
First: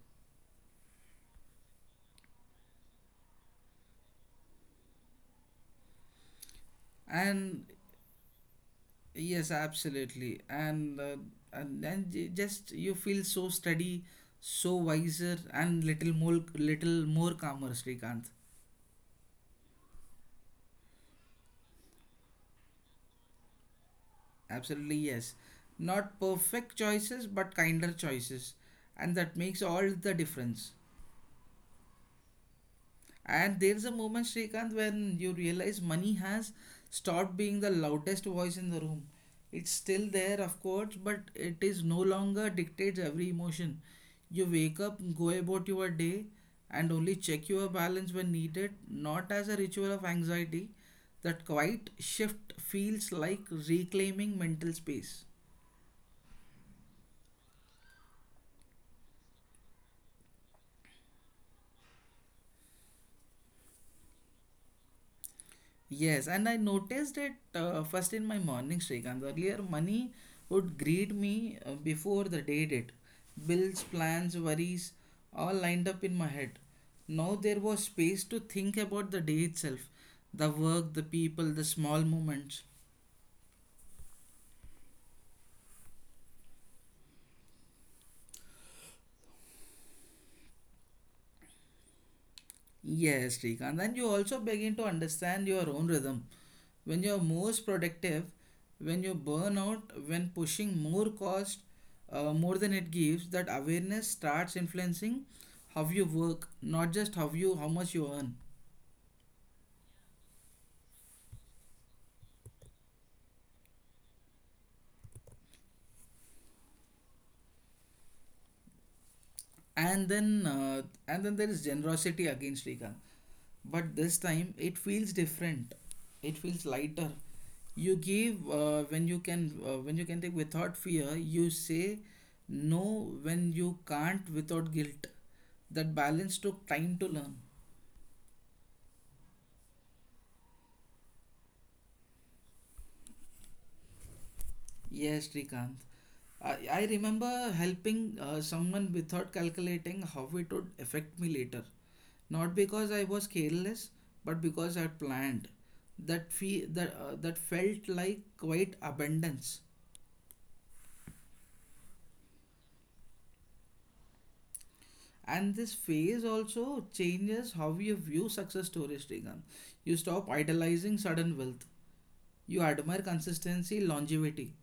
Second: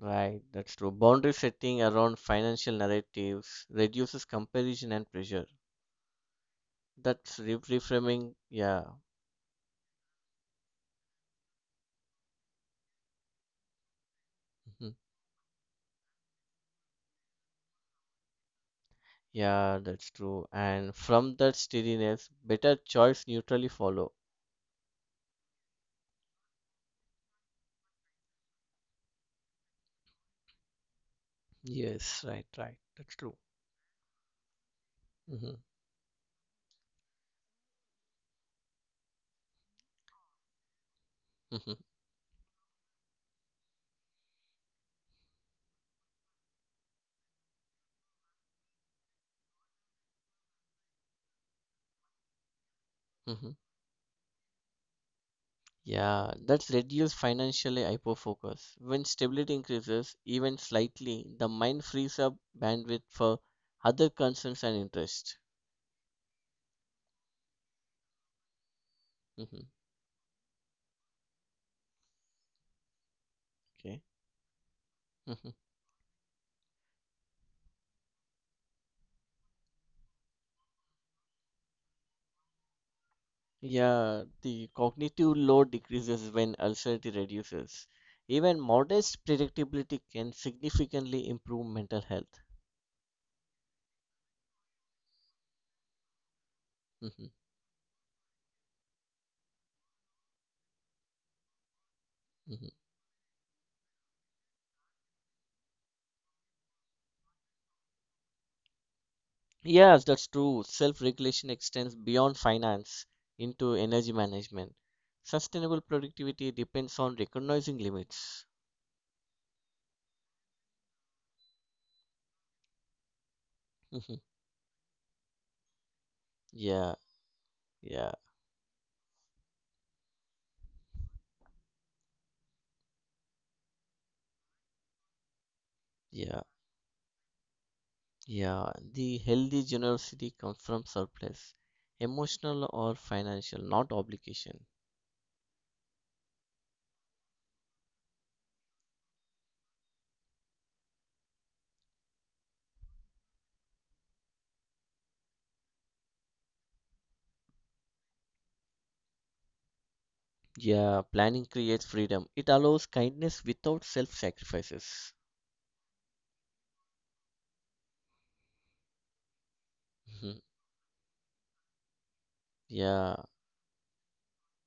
S2: Right, that's true. Boundary setting around financial narratives reduces comparison and pressure. That's
S1: And
S2: reframing, yeah.
S1: yes, absolutely. And then just you feel so steady, so
S2: Mm-hmm.
S1: wiser, and little more calmer, Srikanth.
S2: Yeah, that's true. And from that steadiness, better choice neutrally follow.
S1: Absolutely, yes. Not perfect choices, but kinder choices, and that makes all the difference.
S2: Yes, right, right. That's true.
S1: And there's a moment, Srikanth, when you
S2: Hmm.
S1: realize money has stopped being the loudest voice in the room. It's still there, of course, but it
S2: Mhm,
S1: is no longer dictates every emotion. You wake up, go about your day, and only check your balance when needed, not as a ritual of anxiety. That quiet shift feels
S2: mhm.
S1: like reclaiming mental space.
S2: Yeah, that's reduced financially hyperfocus. When stability increases, even slightly, the mind frees up bandwidth for other concerns and interests.
S1: Yes, and I noticed it first in my morning, Srikanth. Earlier,
S2: Mhm.
S1: money would greet me before the day did. Bills,
S2: Okay.
S1: plans, worries,
S2: Mhm.
S1: all lined up in my head. Now there was space to think about the day itself, the work, the people, the small moments.
S2: Yeah, the cognitive load decreases when uncertainty reduces. Even modest predictability can significantly improve mental health.
S1: Yes, Srikanth. Then you also begin to understand your own rhythm. When you're
S2: Mhm,
S1: most productive, when you burn out, when pushing more cost, more
S2: mhm.
S1: than it gives, that awareness starts influencing how you work, not just how much you earn.
S2: Yes, that's true. Self-regulation extends beyond finance into energy management. Sustainable productivity depends on recognizing limits.
S1: And then there is generosity again, Srikanth,
S2: <laughs>
S1: but
S2: Mhm.
S1: this time it feels different, it feels
S2: Yeah,
S1: lighter. You
S2: yeah,
S1: give when you can, when you can take without fear. You say no when you can't, without guilt. That
S2: yeah,
S1: balance took time to learn.
S2: yeah. The healthy generosity comes from surplus, emotional or financial, not obligation.
S1: Yes, Srikanth. I remember helping someone without calculating how it would affect me later, not because I was careless, but because I planned that fee, that felt like quite abundance.
S2: Yeah, planning creates freedom. It allows kindness without self-sacrifices.
S1: And this phase also changes how you view success stories, Srikanth. You
S2: <laughs>
S1: stop
S2: Mhm.
S1: idolizing sudden wealth. You admire
S2: Yeah,
S1: consistency, longevity.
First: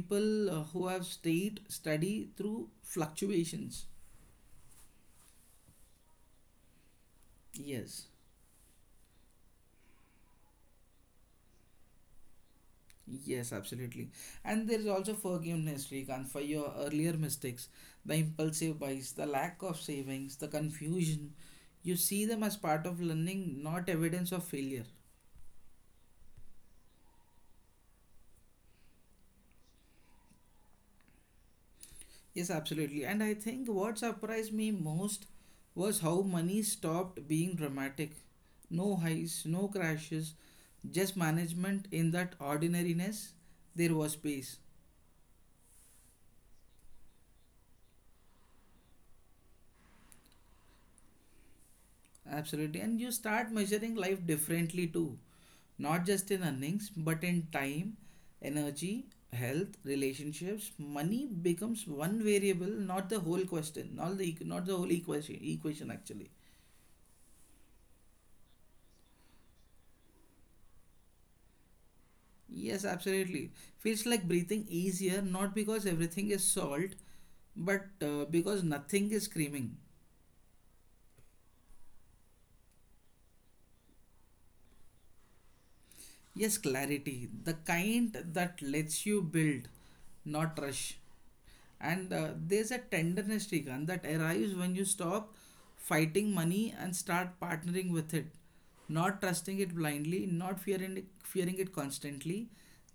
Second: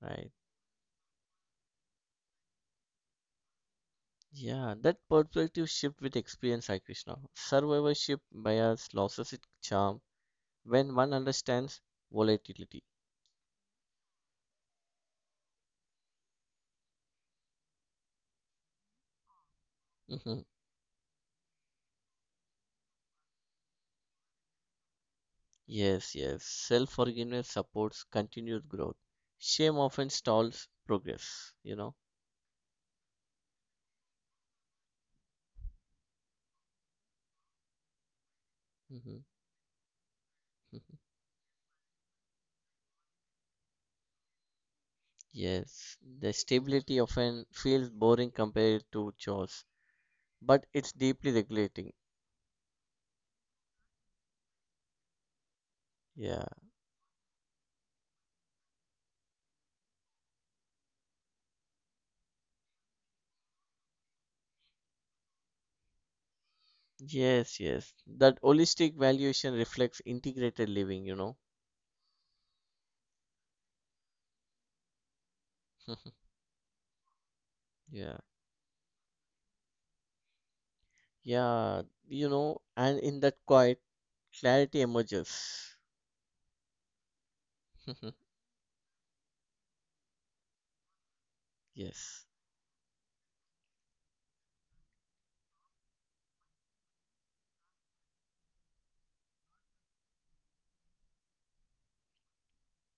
S2: right.
S1: who have stayed steady through fluctuations.
S2: Yeah, that perspective shift with experience, Sai Krishna.
S1: Yes,
S2: Survivorship bias loses its charm when one understands volatility.
S1: yes, absolutely. And there is also forgiveness, Srikanth, for your earlier mistakes, the impulsive buys, the lack of savings,
S2: Mhm.
S1: the confusion. You see them as part of learning, not evidence of failure.
S2: Yes, yes. Self forgiveness supports continued growth. Shame often stalls progress,
S1: Yes, absolutely. And I think what surprised me most was how money stopped being dramatic. No
S2: Mhm.
S1: highs, no crashes,
S2: Mhm.
S1: just management. In that ordinariness, there was peace.
S2: Yes, the stability often feels boring compared to chores, but it's deeply regulating.
S1: Absolutely. And you start measuring life differently too. Not just
S2: Yeah,
S1: in earnings, but in time, energy, health, relationships. Money becomes one variable, not the whole question, not the, not the whole equation actually.
S2: yes. That holistic valuation reflects integrated living.
S1: Yes, absolutely. Feels like breathing easier, not because
S2: <laughs>
S1: everything is solved, but
S2: Yeah.
S1: because nothing is screaming.
S2: Yeah, and in that quiet, clarity emerges.
S1: Yes, clarity, the kind
S2: <laughs>
S1: that lets you build, not rush. And
S2: Yes.
S1: There's a tenderness, Srikanth, that arrives when you stop fighting money and start partnering with it, not trusting it blindly, not fearing it constantly,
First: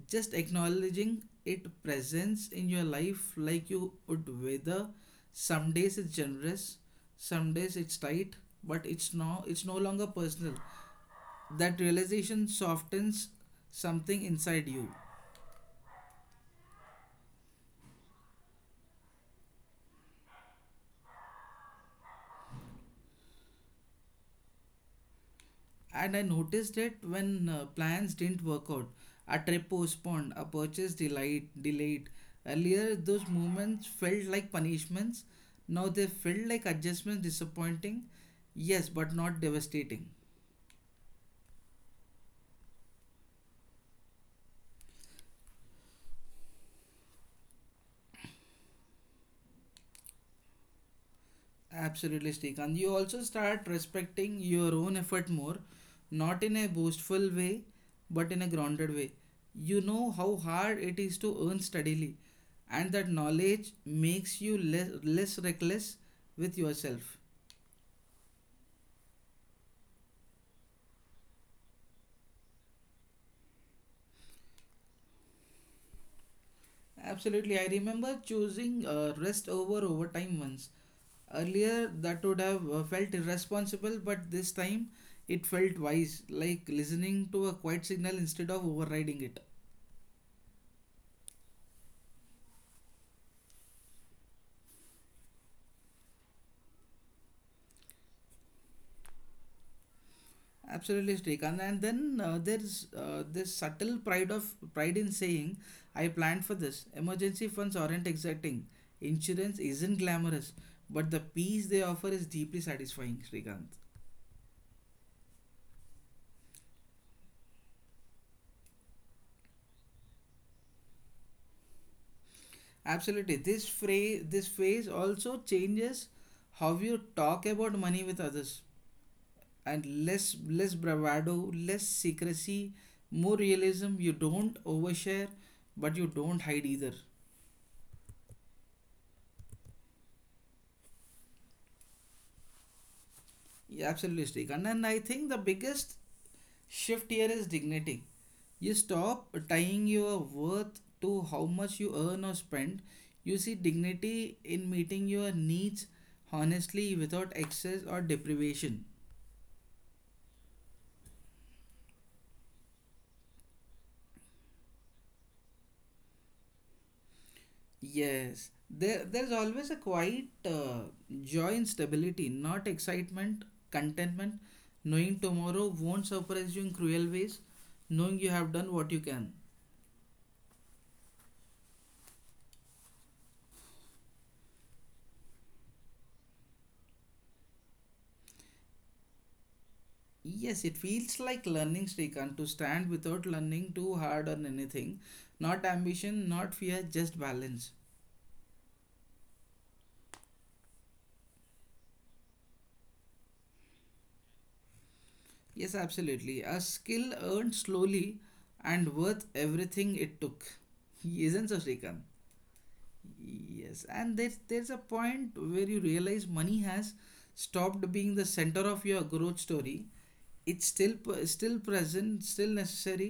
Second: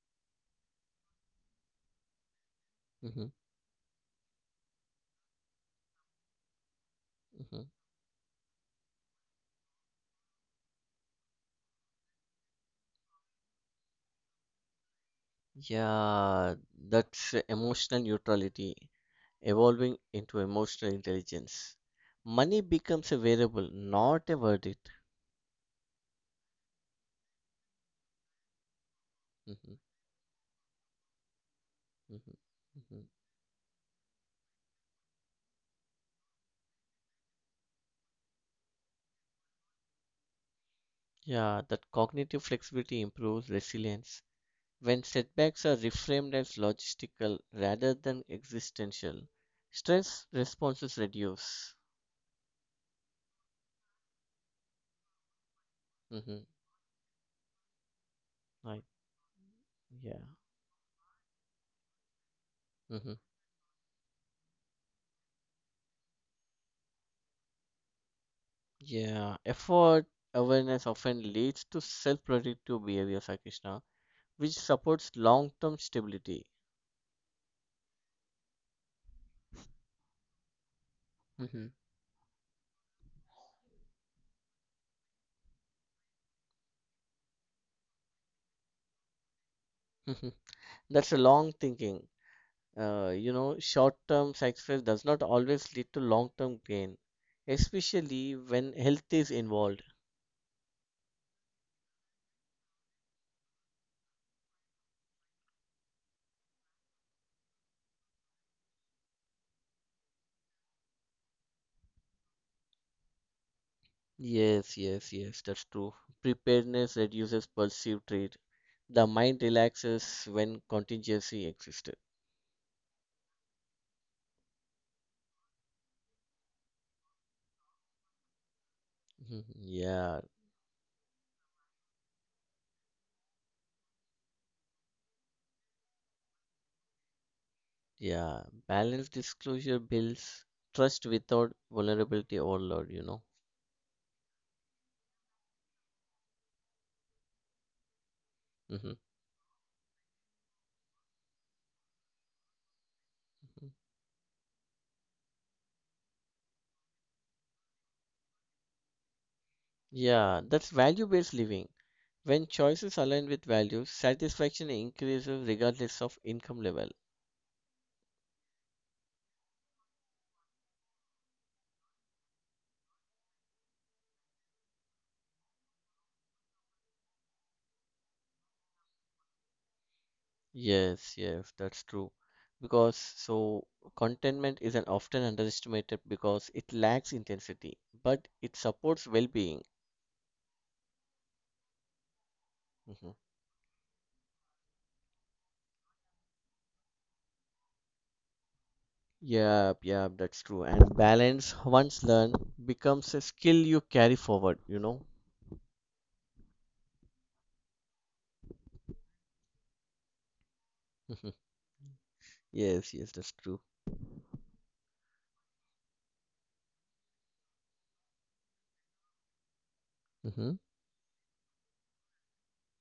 S1: just acknowledging it presence in your
S2: Hmm.
S1: life like you would weather. Some days it's generous, some
S2: Hmm.
S1: days it's tight, but it's no longer personal. That realization softens something inside you.
S2: Yeah, that's emotional neutrality evolving into emotional intelligence. Money becomes a variable, not a verdict.
S1: And I noticed it when plans didn't work out. A trip
S2: Hmm.
S1: postponed, a purchase delayed.
S2: Hmm.
S1: Earlier,
S2: Hmm.
S1: those moments felt like punishments. Now they felt like adjustments. Disappointing, yes, but not devastating.
S2: Yeah, that cognitive flexibility improves resilience. When setbacks are reframed as logistical rather than existential, stress responses reduce.
S1: Absolutely, Srikanth. You also start respecting your own effort more,
S2: Mm-hmm.
S1: not in a boastful way, but in a
S2: Right.
S1: grounded way. You know
S2: Yeah.
S1: how hard it is to earn steadily, and that
S2: Hmm.
S1: knowledge makes you less reckless with yourself.
S2: Yeah, effort awareness often leads to self-protective behavior, Sai Krishna, which supports long-term stability.
S1: Absolutely, I remember choosing rest over overtime once.
S2: Hmm.
S1: Earlier, that would have felt irresponsible, but this time it felt wise, like listening to a quiet signal instead of overriding it.
S2: Hmm. That's a long thinking. Short-term success does not always lead to long-term gain, especially when health is involved.
S1: Absolutely, Srikanth. And then there's This subtle pride in saying, "I planned for this." Emergency funds aren't exciting. Insurance isn't glamorous, but the peace they offer is deeply satisfying, Srikanth.
S2: Yes, that's true. Preparedness reduces perceived threat. The mind relaxes when contingency existed.
S1: Absolutely, this phrase this phase also changes how you talk about money with others,
S2: Mhm.
S1: and
S2: Yeah.
S1: less bravado, less secrecy, more realism. You don't overshare, but you don't hide either.
S2: Yeah, balanced disclosure builds trust without vulnerability overload.
S1: Yeah, absolutely, Srikanth. And I think the biggest shift here is dignity. You
S2: Hmm.
S1: stop tying your worth to how much you earn or spend. You see dignity in meeting your needs honestly, without excess or deprivation.
S2: Yeah, that's value-based living. When choices align with values, satisfaction increases regardless of income level.
S1: Yes, there's always a quiet joy in stability. Not excitement, contentment, knowing tomorrow won't surprise you in cruel ways, knowing you have done what you can.
S2: Yes, that's true. Because so contentment is an often underestimated because it lacks intensity, but it supports well-being.
S1: Yes, it feels like learning, Srikanth, to stand without
S2: Mhm.
S1: learning too hard on anything. Not ambition, not fear, just balance.
S2: Yep, that's true. And balance, once learned, becomes a skill you carry forward.
S1: Yes, absolutely. A skill earned slowly and worth everything it took. <laughs> Isn't so,
S2: Mhm.
S1: Srikanth?
S2: Yes, that's
S1: Yes,
S2: true.
S1: and there's a point where you realize money has stopped being the center of your growth story.
S2: Hmm.
S1: Still present, still necessary,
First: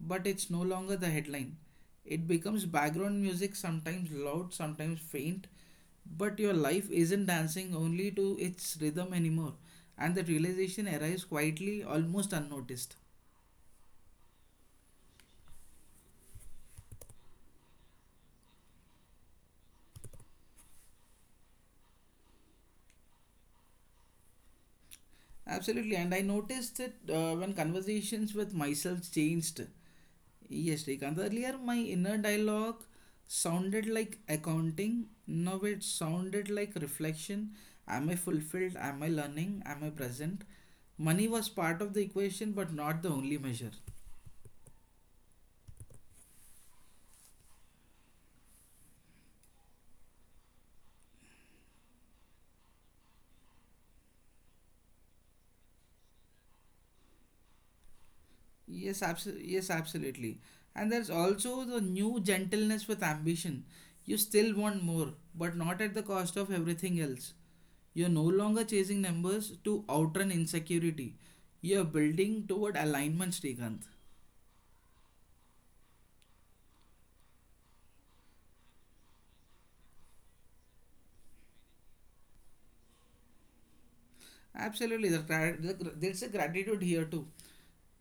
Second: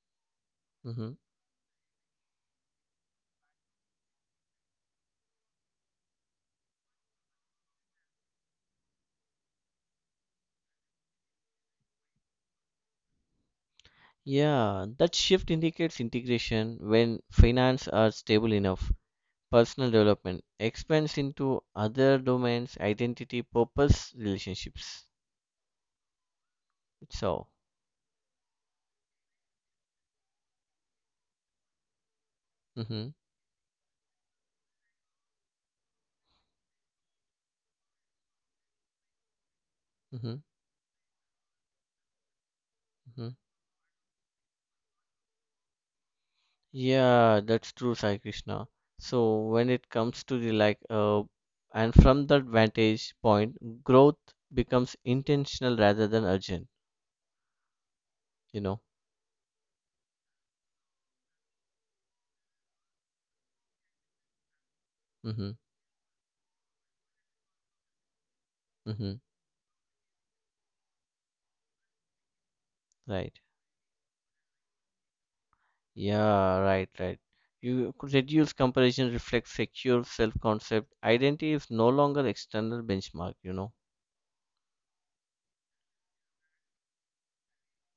S1: but it's no longer the
S2: Hmm.
S1: headline. It becomes background music, sometimes loud, sometimes faint, but your life isn't dancing only to its rhythm anymore. And that realization arrives quietly, almost unnoticed.
S2: Yeah, that shift indicates integration when finance are stable enough. Personal development expands into other domains, identity, purpose, relationships.
S1: Absolutely, and I noticed it
S2: It's
S1: when
S2: all.
S1: conversations with myself changed. Yes, Srikanth. Earlier, my inner dialogue
S2: Hmm.
S1: sounded like accounting. Now it sounded like reflection. Am I fulfilled? Am I learning? Am I present?
S2: Hmm.
S1: Money was part of the equation, but not the only
S2: Hmm.
S1: measure.
S2: Yeah, that's true, Sai Krishna. So when it comes to and from that vantage point, growth becomes intentional rather than urgent. You know.
S1: Yes, absolutely. And there's also the new gentleness with ambition. You still want more, but
S2: Hmm.
S1: not at the cost of everything else. You're no longer chasing
S2: Hmm.
S1: numbers to outrun insecurity. You're building toward alignment,
S2: Right.
S1: Srikanth.
S2: Yeah, right. You could reduce comparison reflects secure self-concept. Identity is no longer external benchmark.
S1: Absolutely, there's a gratitude here too,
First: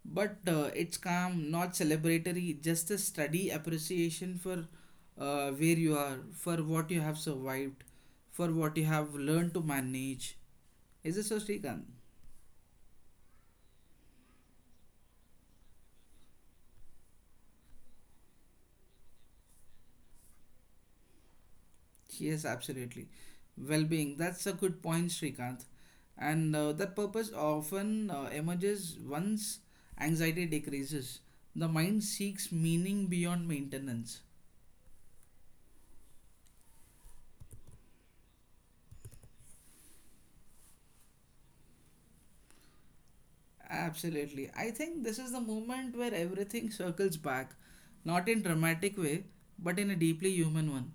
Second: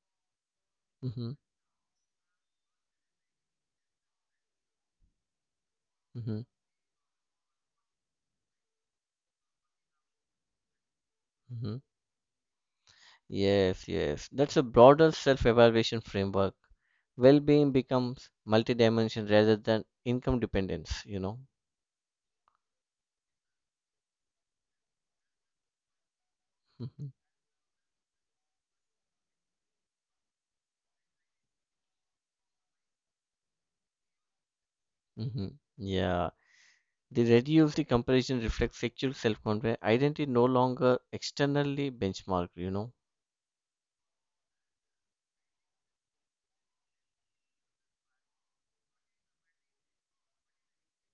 S1: but it's
S2: Mm-hmm,
S1: calm, not celebratory, just a steady appreciation for where you are,
S2: mm-hmm,
S1: for what you have survived, for what you have learned to manage. Is it so,
S2: mm-hmm.
S1: Srikanth?
S2: Yes. That's a broader self-evaluation framework. Well-being becomes multidimensional rather than income dependence.
S1: Yes, absolutely. Well being, that's a good point, Srikanth. And That
S2: Mm-hmm,
S1: purpose often emerges once anxiety decreases. The mind seeks meaning beyond maintenance.
S2: mm-hmm. Yeah. The comparison reflects secure self-confidence. Identity no longer externally benchmarked.
S1: Absolutely. I think this is the moment where everything <laughs> circles back, not in dramatic way, but in a deeply human one.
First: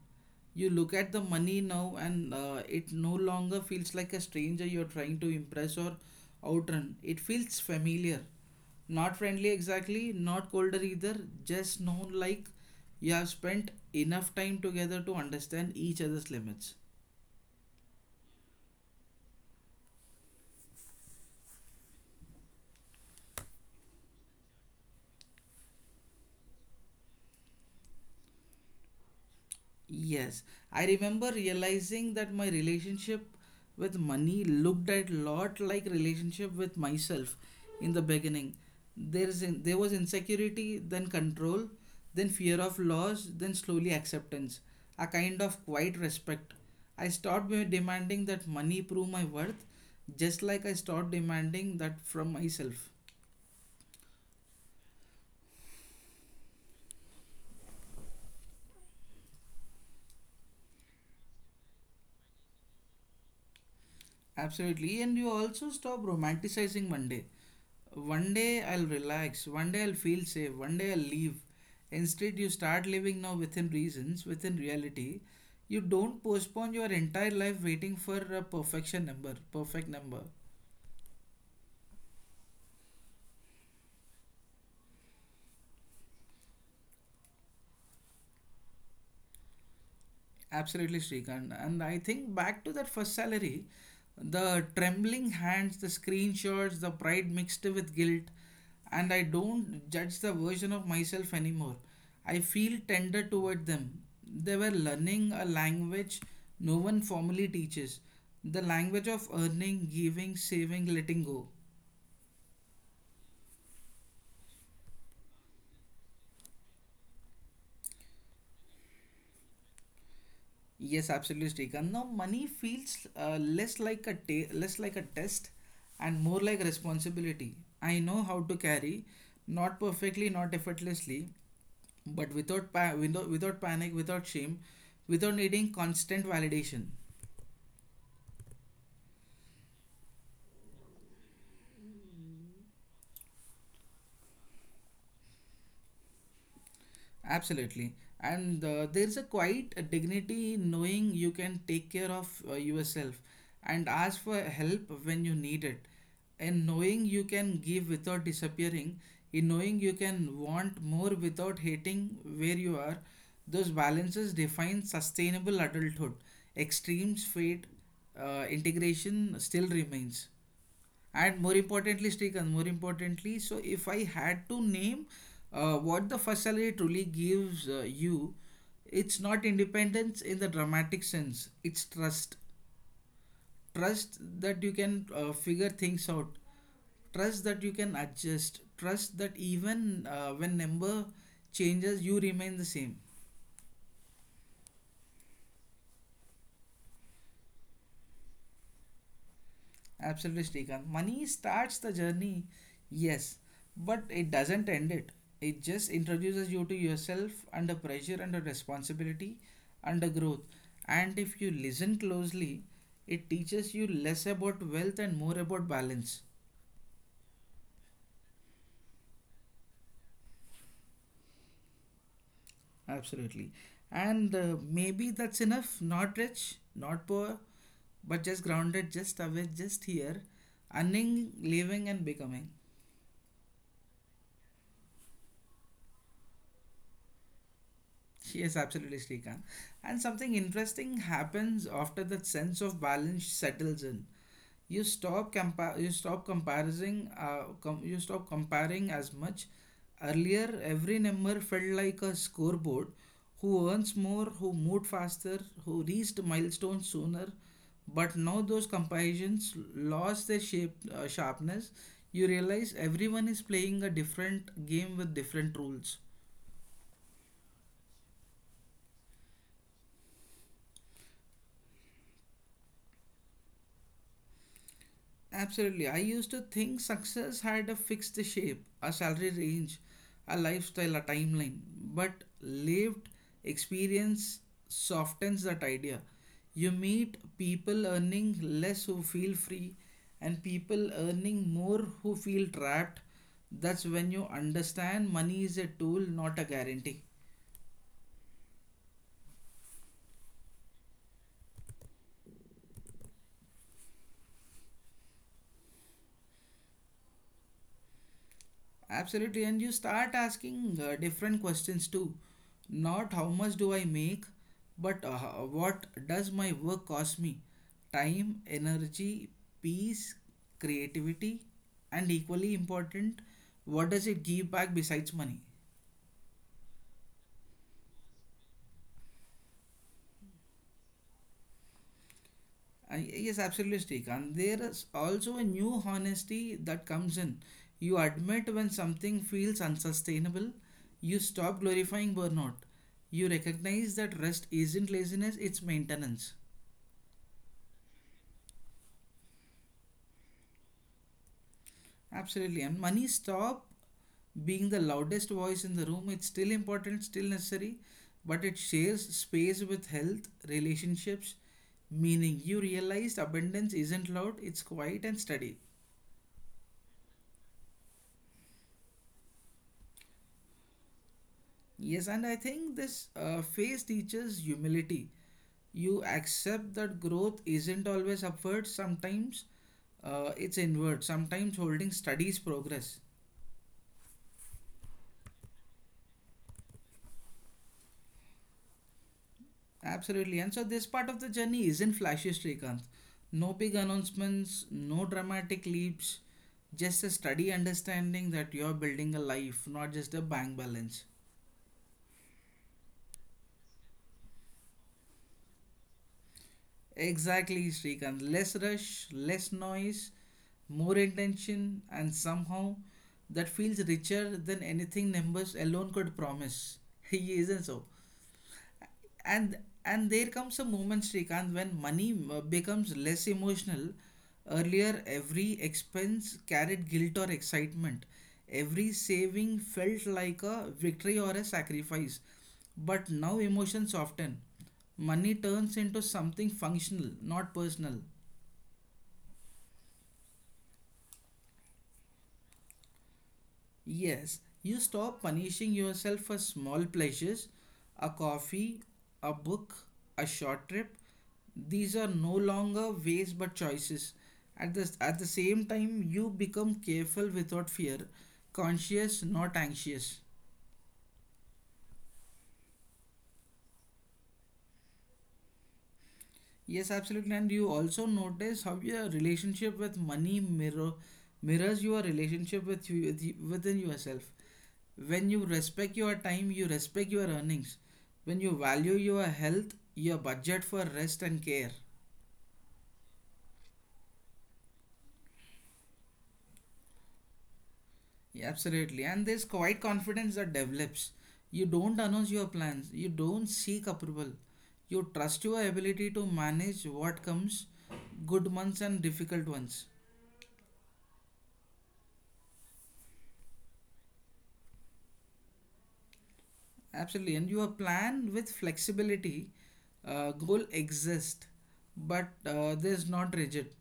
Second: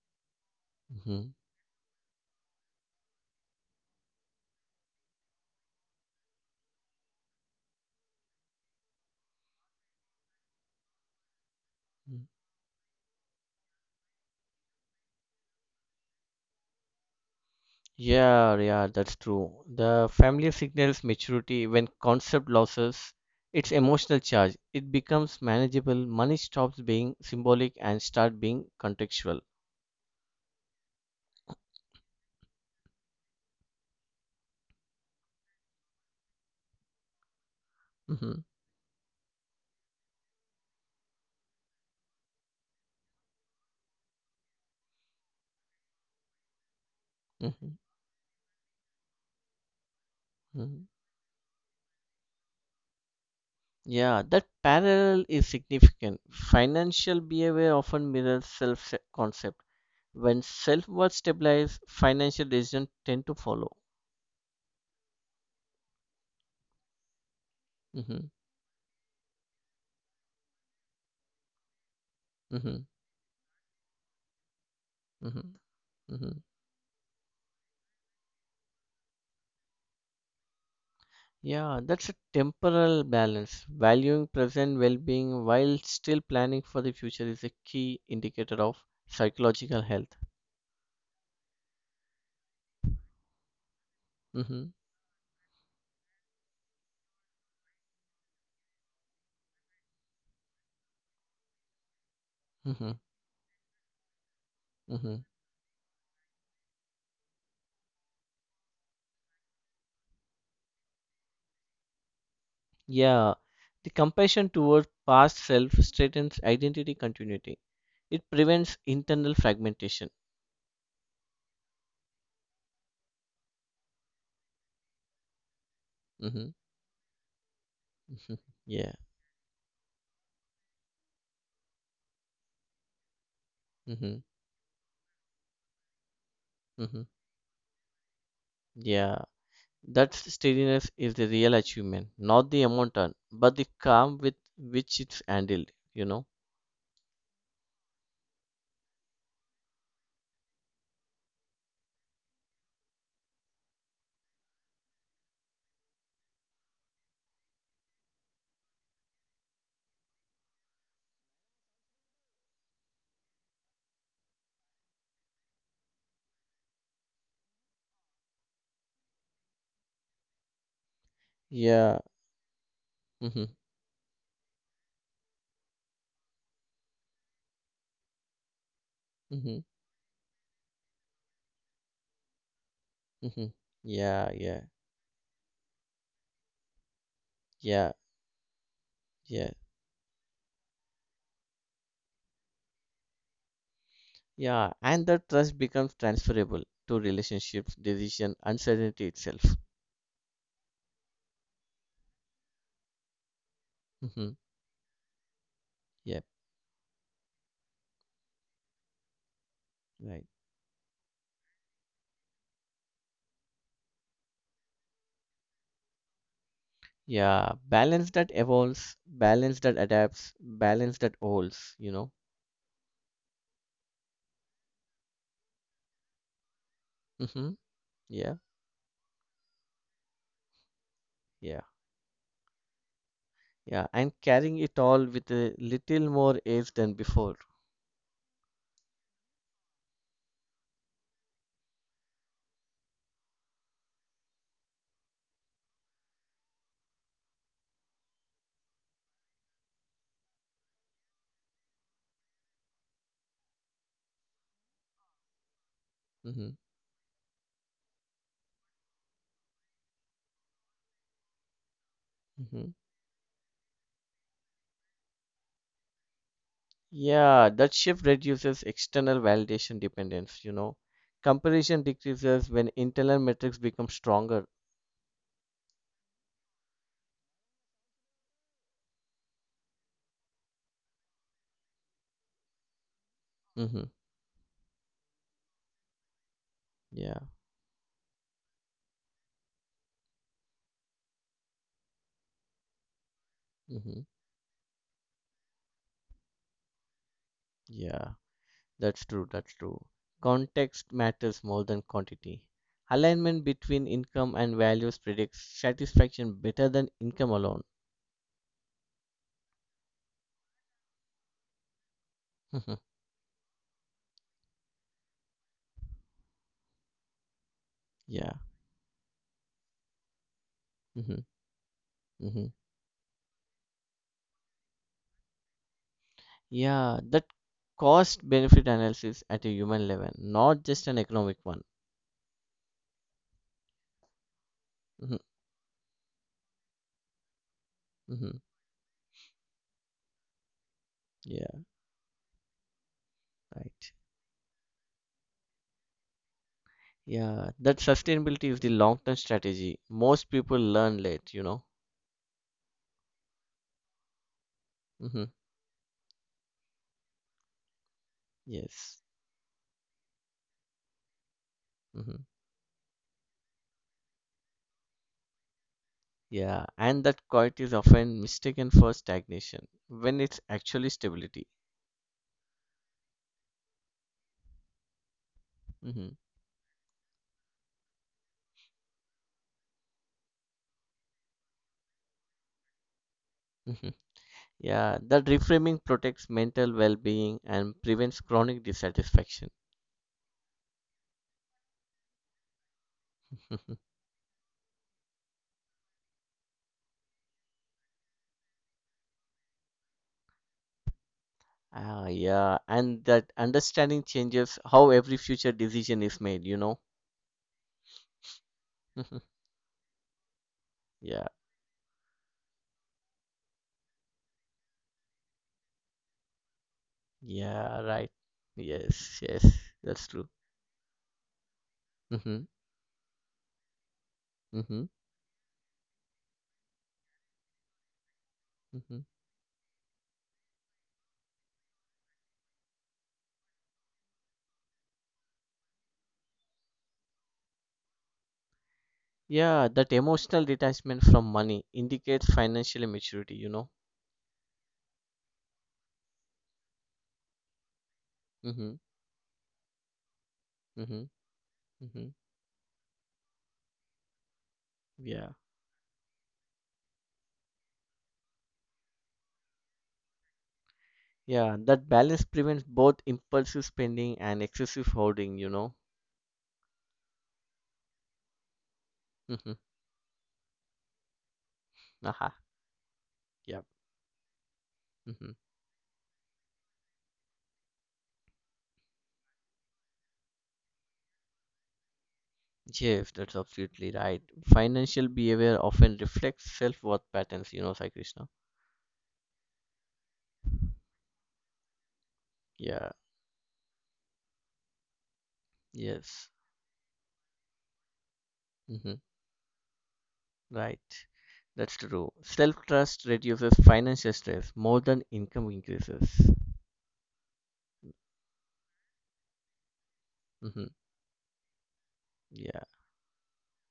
S1: You look at the
S2: Mm-hmm.
S1: money now and it no longer feels like a stranger you're trying to impress or outrun. It feels familiar. Not friendly exactly, not colder either, just known, like you have spent enough time together to understand each other's limits.
S2: Yeah, that's true. The family signals maturity when concept losses its emotional charge. It becomes manageable. Money stops being symbolic and start being contextual.
S1: Yes, I remember realizing that my relationship with money looked at lot like relationship with myself in the
S2: Hmm.
S1: beginning. There was insecurity, then control, then fear of loss, then slowly acceptance, a kind of quiet respect.
S2: Hmm.
S1: Demanding that money prove my worth, just like I
S2: Hmm.
S1: stopped demanding that from myself.
S2: Yeah, that parallel is significant. Financial behavior often mirrors self-concept. When self-worth stabilizes, financial decisions tend to follow.
S1: Absolutely, and you also stop romanticizing one day.
S2: Hmm.
S1: One day I'll relax, one day I'll feel safe, one day I'll leave. Instead, you
S2: Hmm.
S1: start living now within reasons, within reality.
S2: Hmm.
S1: You don't
S2: Hmm.
S1: postpone your entire life waiting for a perfect number.
S2: Yeah, that's a temporal balance. Valuing present well being while still planning for the future is a key indicator of psychological health.
S1: Absolutely, Srikant. And I think back to that first salary, the
S2: Hmm.
S1: trembling hands, the screenshots, the pride mixed with guilt, and I don't judge the version of myself anymore. I feel
S2: Hmm.
S1: tender toward them. They were
S2: Hmm.
S1: learning a language no one formally teaches, the language of earning, giving, saving, letting go.
S2: Yeah, the compassion toward past self strengthens identity continuity, it prevents internal fragmentation.
S1: Yes, absolutely, Srikanth. Now, money feels less like a test and more
S2: Hmm.
S1: like responsibility. I know
S2: Hmm.
S1: how to
S2: Yeah.
S1: carry, not perfectly, not effortlessly, but without panic,
S2: Hmm.
S1: without shame, without needing constant validation.
S2: Hmm. Yeah. That steadiness is the real achievement, not the amount earned, but the calm with which it's handled, you know?
S1: Absolutely. And There's a quite a dignity in knowing you can take care of yourself and ask for help when you need it. In knowing you can give without disappearing, in knowing you can want more without hating where you are, those balances define sustainable adulthood. Extremes fade, integration still remains. And more
S2: Yeah.
S1: importantly, Srikanth, more importantly, so
S2: <laughs>
S1: if I had to name what the first salary truly gives you, it's not
S2: Mm-hmm.
S1: independence in the dramatic sense, it's trust.
S2: Mm-hmm.
S1: Trust
S2: Yeah, yeah,
S1: that you can figure things out, trust that you
S2: yeah,
S1: can adjust, trust that
S2: yeah,
S1: even when number changes, you remain the same.
S2: yeah. And that trust becomes transferable to relationships, decision, uncertainty itself.
S1: Absolutely, Srikanth. Money starts the journey, yes, but
S2: Mm-hmm.
S1: it doesn't end it. It just
S2: Yep,
S1: introduces you to yourself under pressure, under responsibility, under
S2: right.
S1: growth. And if you listen closely, it teaches you less about wealth and more about balance.
S2: Yeah, balance that evolves, balance that adapts, balance that holds.
S1: Absolutely. And maybe that's enough. Not rich, not poor,
S2: Mm-hmm. Yeah,
S1: but just grounded, just aware, just here, earning,
S2: yeah,
S1: living, and becoming.
S2: yeah. And carrying it all with a little more edge than before.
S1: Yes, absolutely, Srikant. And something interesting happens after that sense of balance settles in. You stop compa- you stop comparing com- You stop comparing as much. Earlier, every number felt like a scoreboard. Who earns more, who moved faster, who reached
S2: Mm-hmm.
S1: milestones sooner. But now those comparisons lost their shape sharpness. You
S2: Mm-hmm.
S1: realize everyone is playing a different game with different rules.
S2: Yeah, that shift reduces external validation dependence. Comparison decreases when internal metrics become stronger.
S1: Absolutely. I used to think success had a fixed shape, a salary range, a lifestyle, a timeline. But lived
S2: Mm-hmm.
S1: experience softens that idea. You
S2: Yeah.
S1: meet people earning less who feel free, and people earning more who feel trapped.
S2: Mm-hmm.
S1: That's when you understand money is a tool, not a guarantee.
S2: Yeah. That's true. Context matters more than quantity. Alignment between income and values predicts satisfaction better than income alone.
S1: Absolutely, and you start asking different questions too.
S2: Mm-hmm.
S1: Not how much do I make, but what does my work cost me?
S2: Yeah.
S1: Time, energy, peace,
S2: Mm-hmm.
S1: creativity, and
S2: Mm-hmm.
S1: equally important, what does it give back besides money?
S2: Yeah. That cost benefit analysis at a human level, not just an economic one.
S1: Yes, absolutely, Srikanth. There is
S2: Mm-hmm.
S1: also a new honesty that comes in. You
S2: Mm-hmm.
S1: admit when something feels unsustainable. You
S2: Yeah.
S1: stop glorifying burnout. You
S2: Right.
S1: recognize that rest isn't laziness, it's maintenance.
S2: Yeah, that sustainability is the long-term strategy. Most people learn late.
S1: Absolutely. And money stop being the
S2: Hmm.
S1: loudest voice in the room. It's still important, still necessary, but it
S2: Yes.
S1: shares space with health, relationships,
S2: Hmm.
S1: meaning. You realized abundance isn't loud, it's quiet and steady.
S2: Yeah, and that quiet is often mistaken for stagnation when it's actually stability.
S1: Yes, and I think this phase teaches humility.
S2: Hmm.
S1: You accept that growth isn't always upward, sometimes it's inward, sometimes holding studies progress.
S2: Hmm. Yeah, that reframing protects mental well-being and prevents chronic dissatisfaction.
S1: Absolutely. And so, this part of the journey isn't flashy, Srikanth. No big
S2: <laughs>
S1: announcements, no dramatic leaps, just a steady understanding that you're building a life, not just a bank balance.
S2: Ah, yeah, and that understanding changes how every future decision is made.
S1: Exactly, Srikanth. Less rush,
S2: <laughs>
S1: less noise, more
S2: Yeah,
S1: intention, and somehow that feels richer than anything numbers alone could promise. <laughs> He isn't
S2: yeah,
S1: so
S2: right. Yes,
S1: and
S2: that's
S1: and
S2: true.
S1: there comes a moment, Srikanth, when money
S2: Hmm.
S1: becomes less emotional.
S2: Hmm.
S1: Earlier, every expense carried guilt or excitement, every
S2: Mhm.
S1: saving felt like a victory or a sacrifice, but now emotions soften. Money turns into something functional, not personal.
S2: Yeah, that emotional detachment from money indicates financial maturity.
S1: Yes, you stop punishing yourself for small pleasures, a
S2: Mm-hmm.
S1: coffee, a book, a short trip.
S2: Mm-hmm.
S1: These
S2: Mm-hmm.
S1: are no longer ways but choices. At the
S2: Yeah.
S1: same time, you become careful without fear, conscious, not anxious.
S2: Yeah, that balance prevents both impulsive spending and excessive hoarding.
S1: Yes, absolutely. And you also notice how your
S2: Mm-hmm.
S1: relationship with money mirrors your
S2: Aha.
S1: relationship with
S2: Yeah.
S1: within yourself.
S2: Mm-hmm.
S1: When you respect your time, you respect your earnings. When you value your health, your budget for rest and care.
S2: Yes, that's absolutely right. Financial behavior often reflects self-worth patterns, Sai Krishna.
S1: Yeah, absolutely. And there's quite confidence that develops. You don't announce your plans.
S2: Yeah,
S1: You don't seek approval. You trust your ability to
S2: yes.
S1: manage what comes, good months and
S2: Hmm.
S1: difficult ones.
S2: Right. That's true. Self-trust reduces financial stress more than income increases.
S1: Absolutely, and your plan with flexibility, goal
S2: Hmm.
S1: exist, but
S2: Yeah.
S1: there's not rigid.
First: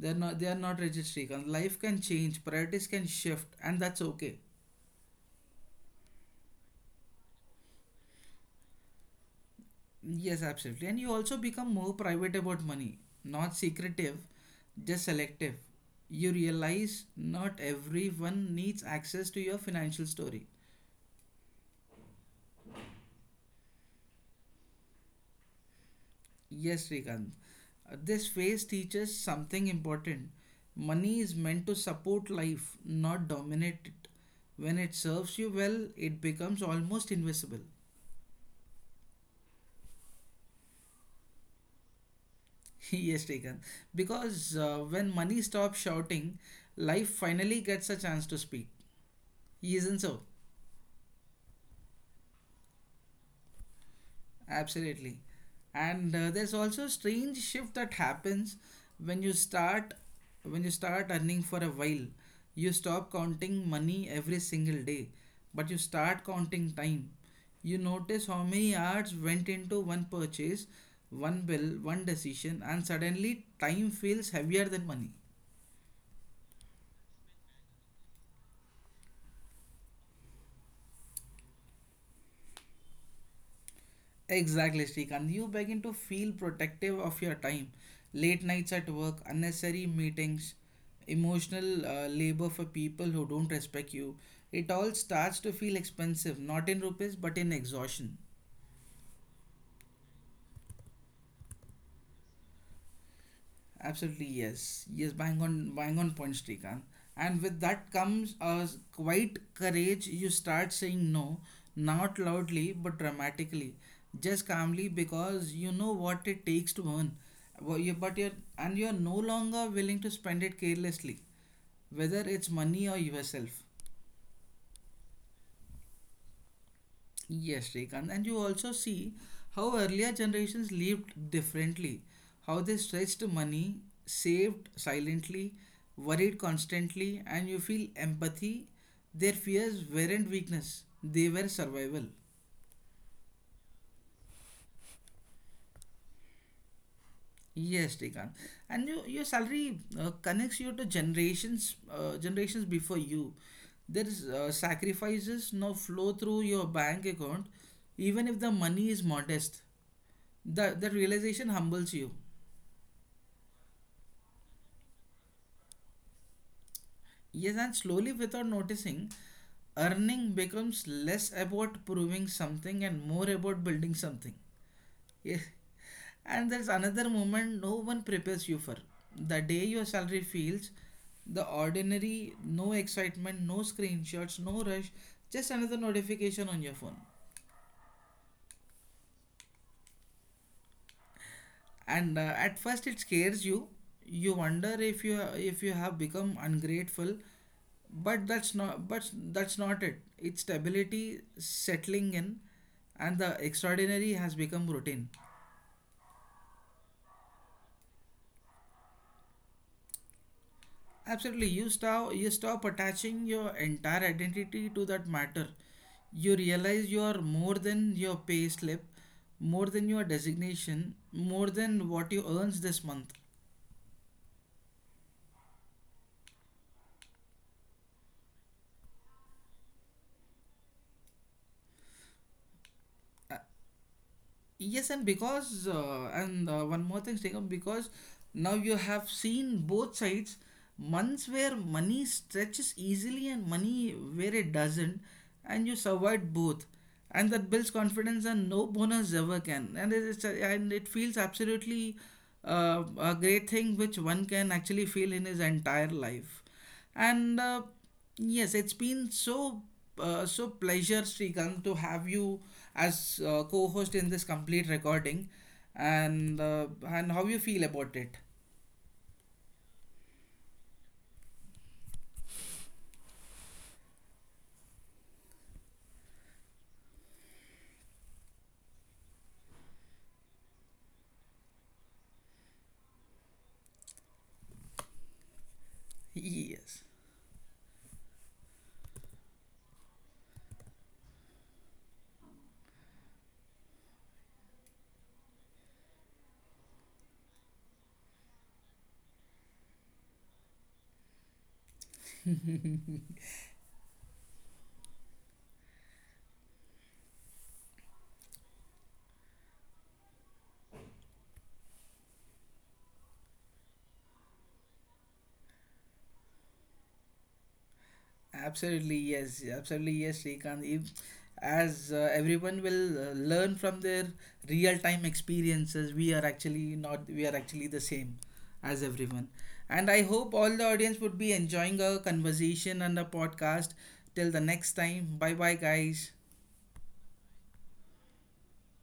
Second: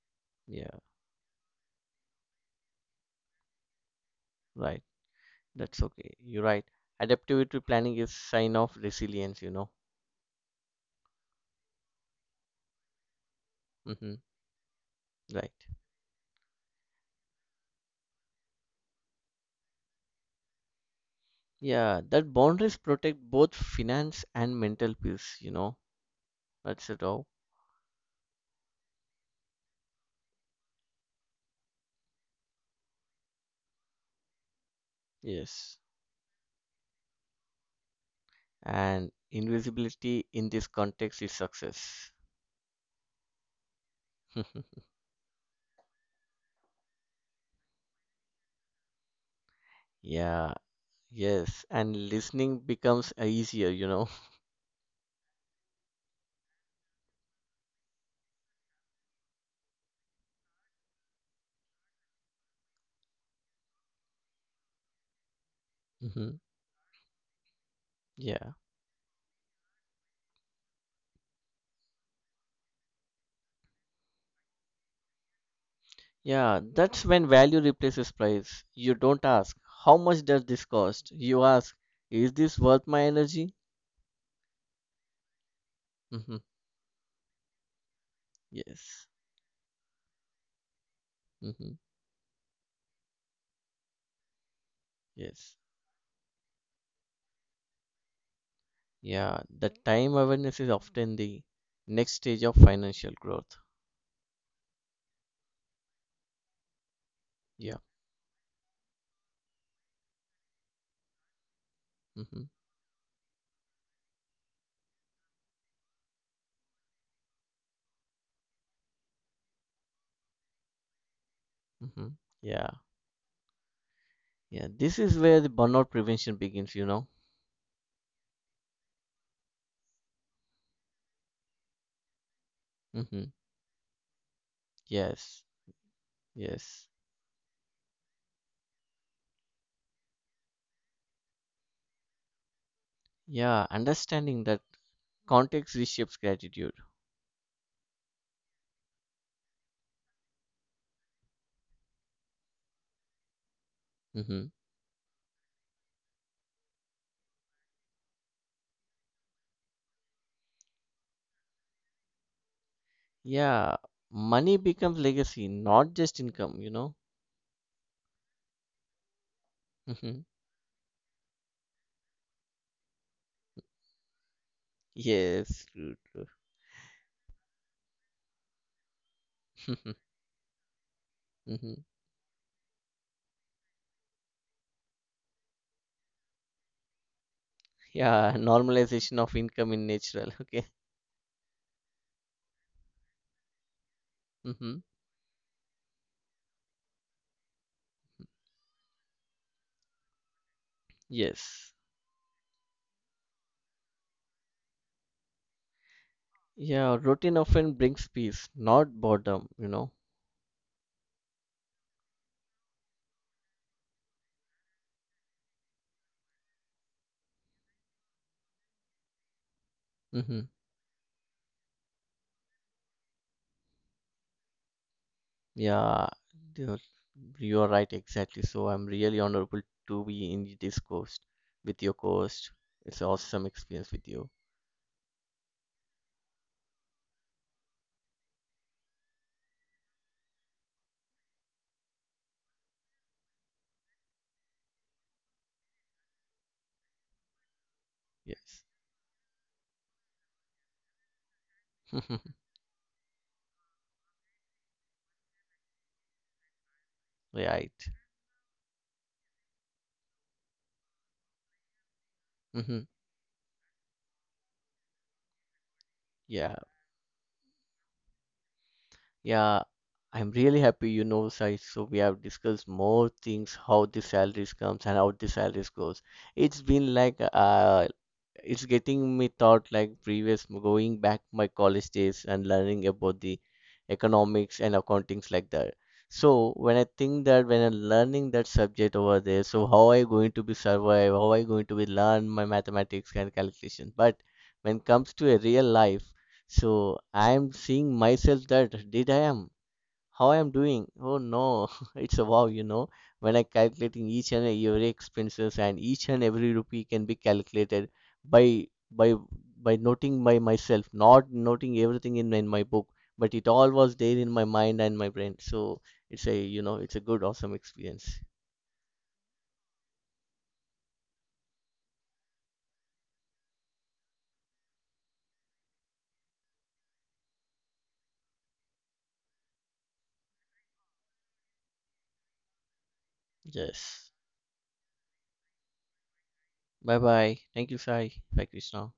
S1: They are
S2: Yeah,
S1: not rigid, Srikant. Life can change, priorities can shift, and that's okay.
S2: right. That's okay. You're right. Adaptivity planning is sign of resilience.
S1: Yes, absolutely. And you also become more private about money, not secretive,
S2: Hmm.
S1: just selective.
S2: Right.
S1: You realize not everyone needs access to your financial story.
S2: Yeah, that boundaries protect both finance and mental peace.
S1: Yes,
S2: That's it
S1: Srikanth.
S2: all.
S1: This phase teaches something important. Money is meant to support life, not dominate it. When it serves you well,
S2: Yes.
S1: it becomes almost invisible.
S2: And invisibility in this context is success.
S1: <laughs> Yes, Srikanth. Because
S2: <laughs>
S1: when money stops shouting, life finally gets a chance to speak. Isn't so?
S2: Yeah, yes. And listening becomes easier,
S1: Absolutely. And there's also a strange shift that happens when you start when you start earning for a while. You stop counting money every single day, but you
S2: <laughs>
S1: start
S2: Hmm.
S1: counting time. You notice how
S2: Yeah.
S1: many hours went into one purchase, one bill, one decision, and suddenly time feels heavier than money.
S2: Yeah, that's when value replaces price. You don't ask, how much does this cost? You ask, is this worth my energy?
S1: Exactly, Srikanth. You begin to
S2: Mm-hmm.
S1: feel protective of your time. Late nights at
S2: Yes.
S1: work, unnecessary meetings,
S2: Mm-hmm.
S1: emotional labor for people who don't respect you. It all starts
S2: Yes.
S1: to feel expensive, not in rupees, but in exhaustion.
S2: Yeah. The time awareness is often the next stage of financial growth.
S1: Absolutely, yes. Yes, bang on, bang on point, Srikanth. And with
S2: Yeah.
S1: that comes a quite courage. You start saying no, not
S2: Mm-hmm.
S1: loudly, but dramatically, just calmly, because you know what it takes to earn. And you're no longer willing to spend it carelessly,
S2: Mm-hmm.
S1: whether it's
S2: Yeah.
S1: money or yourself.
S2: Yeah. This is where the burnout prevention begins.
S1: Yes, Srikanth. And you also see how earlier generations lived differently, how they
S2: Mm-hmm.
S1: stretched money, saved
S2: Yes.
S1: silently, worried
S2: Yes.
S1: constantly, and you feel empathy. Their fears weren't weakness, they were survival.
S2: Yeah. Understanding that context reshapes gratitude.
S1: Yes, Srikanth. And you, your salary connects you to generations, generations before you. There's
S2: Mm-hmm.
S1: sacrifices now flow through your bank account, even if the money is modest. That realization humbles you.
S2: Yeah. Money becomes legacy, not just income.
S1: Yes, and slowly, without noticing,
S2: Mm-hmm.
S1: earning becomes less about proving something and more about building something. Yes.
S2: Yes. True.
S1: And there's another moment no one prepares you for. The day your
S2: <laughs>
S1: salary feels the
S2: Mm-hmm.
S1: ordinary, no excitement, no screenshots, no rush, just another notification on your phone.
S2: Yeah. Normalization of income in natural. <laughs> Okay.
S1: And at first it scares you. You
S2: Mm-hmm.
S1: wonder if you have become ungrateful, but that's not it. It's stability
S2: Yes.
S1: settling in, and the extraordinary has become routine.
S2: Yeah, routine often brings peace, not boredom.
S1: Absolutely. You stop attaching your entire identity to that matter. You realize you are more than your pay slip, more than your
S2: Hmm.
S1: designation, more than what you earns this month.
S2: Yeah, you're, you're right, exactly. So I'm really honorable to be in this course with your course. It's awesome experience with you.
S1: Yes, and because and one more thing, Sriram, because now you have seen both sides, months where money stretches easily and money where it doesn't, and you survived both, and that builds confidence and no
S2: Yes.
S1: bonus ever can, and it feels absolutely
S2: <laughs>
S1: a great thing which one can actually feel in his entire life. And
S2: Right.
S1: yes, it's been so so pleasure, Srikanth, to have you
S2: Hmm.
S1: as co-host in this complete recording.
S2: Yeah.
S1: And how you feel about it?
S2: Yeah, I'm really happy, Sai. So we have discussed more things, how the salaries comes and how the salaries goes. It's been like it's getting me thought like previous going back my college days and learning about the economics and accountings like that.
S1: <laughs>
S2: So when I
S1: Yes.
S2: think that when I'm learning that subject over there, so how I going to be survive, how I going to be learn my mathematics and calculation. But when comes to a real life. So I am seeing myself that did I am how I am doing. Oh no, <laughs> it's a wow, When I calculating each and every expenses and each and every rupee can be calculated by by by noting by myself, not noting everything in my book, but it all was there in my mind and my brain. So it's a it's a good awesome experience.
S1: Absolutely, yes. Absolutely, yes, Srikanth. If, as everyone will learn from their real-time experiences, we are actually not, we are actually the same as everyone. And I hope all the audience would be enjoying our conversation and the podcast.
S2: Yes.
S1: Till the next time, bye bye, guys.
S2: Bye bye. Thank you, Sai. Bye, Krishna.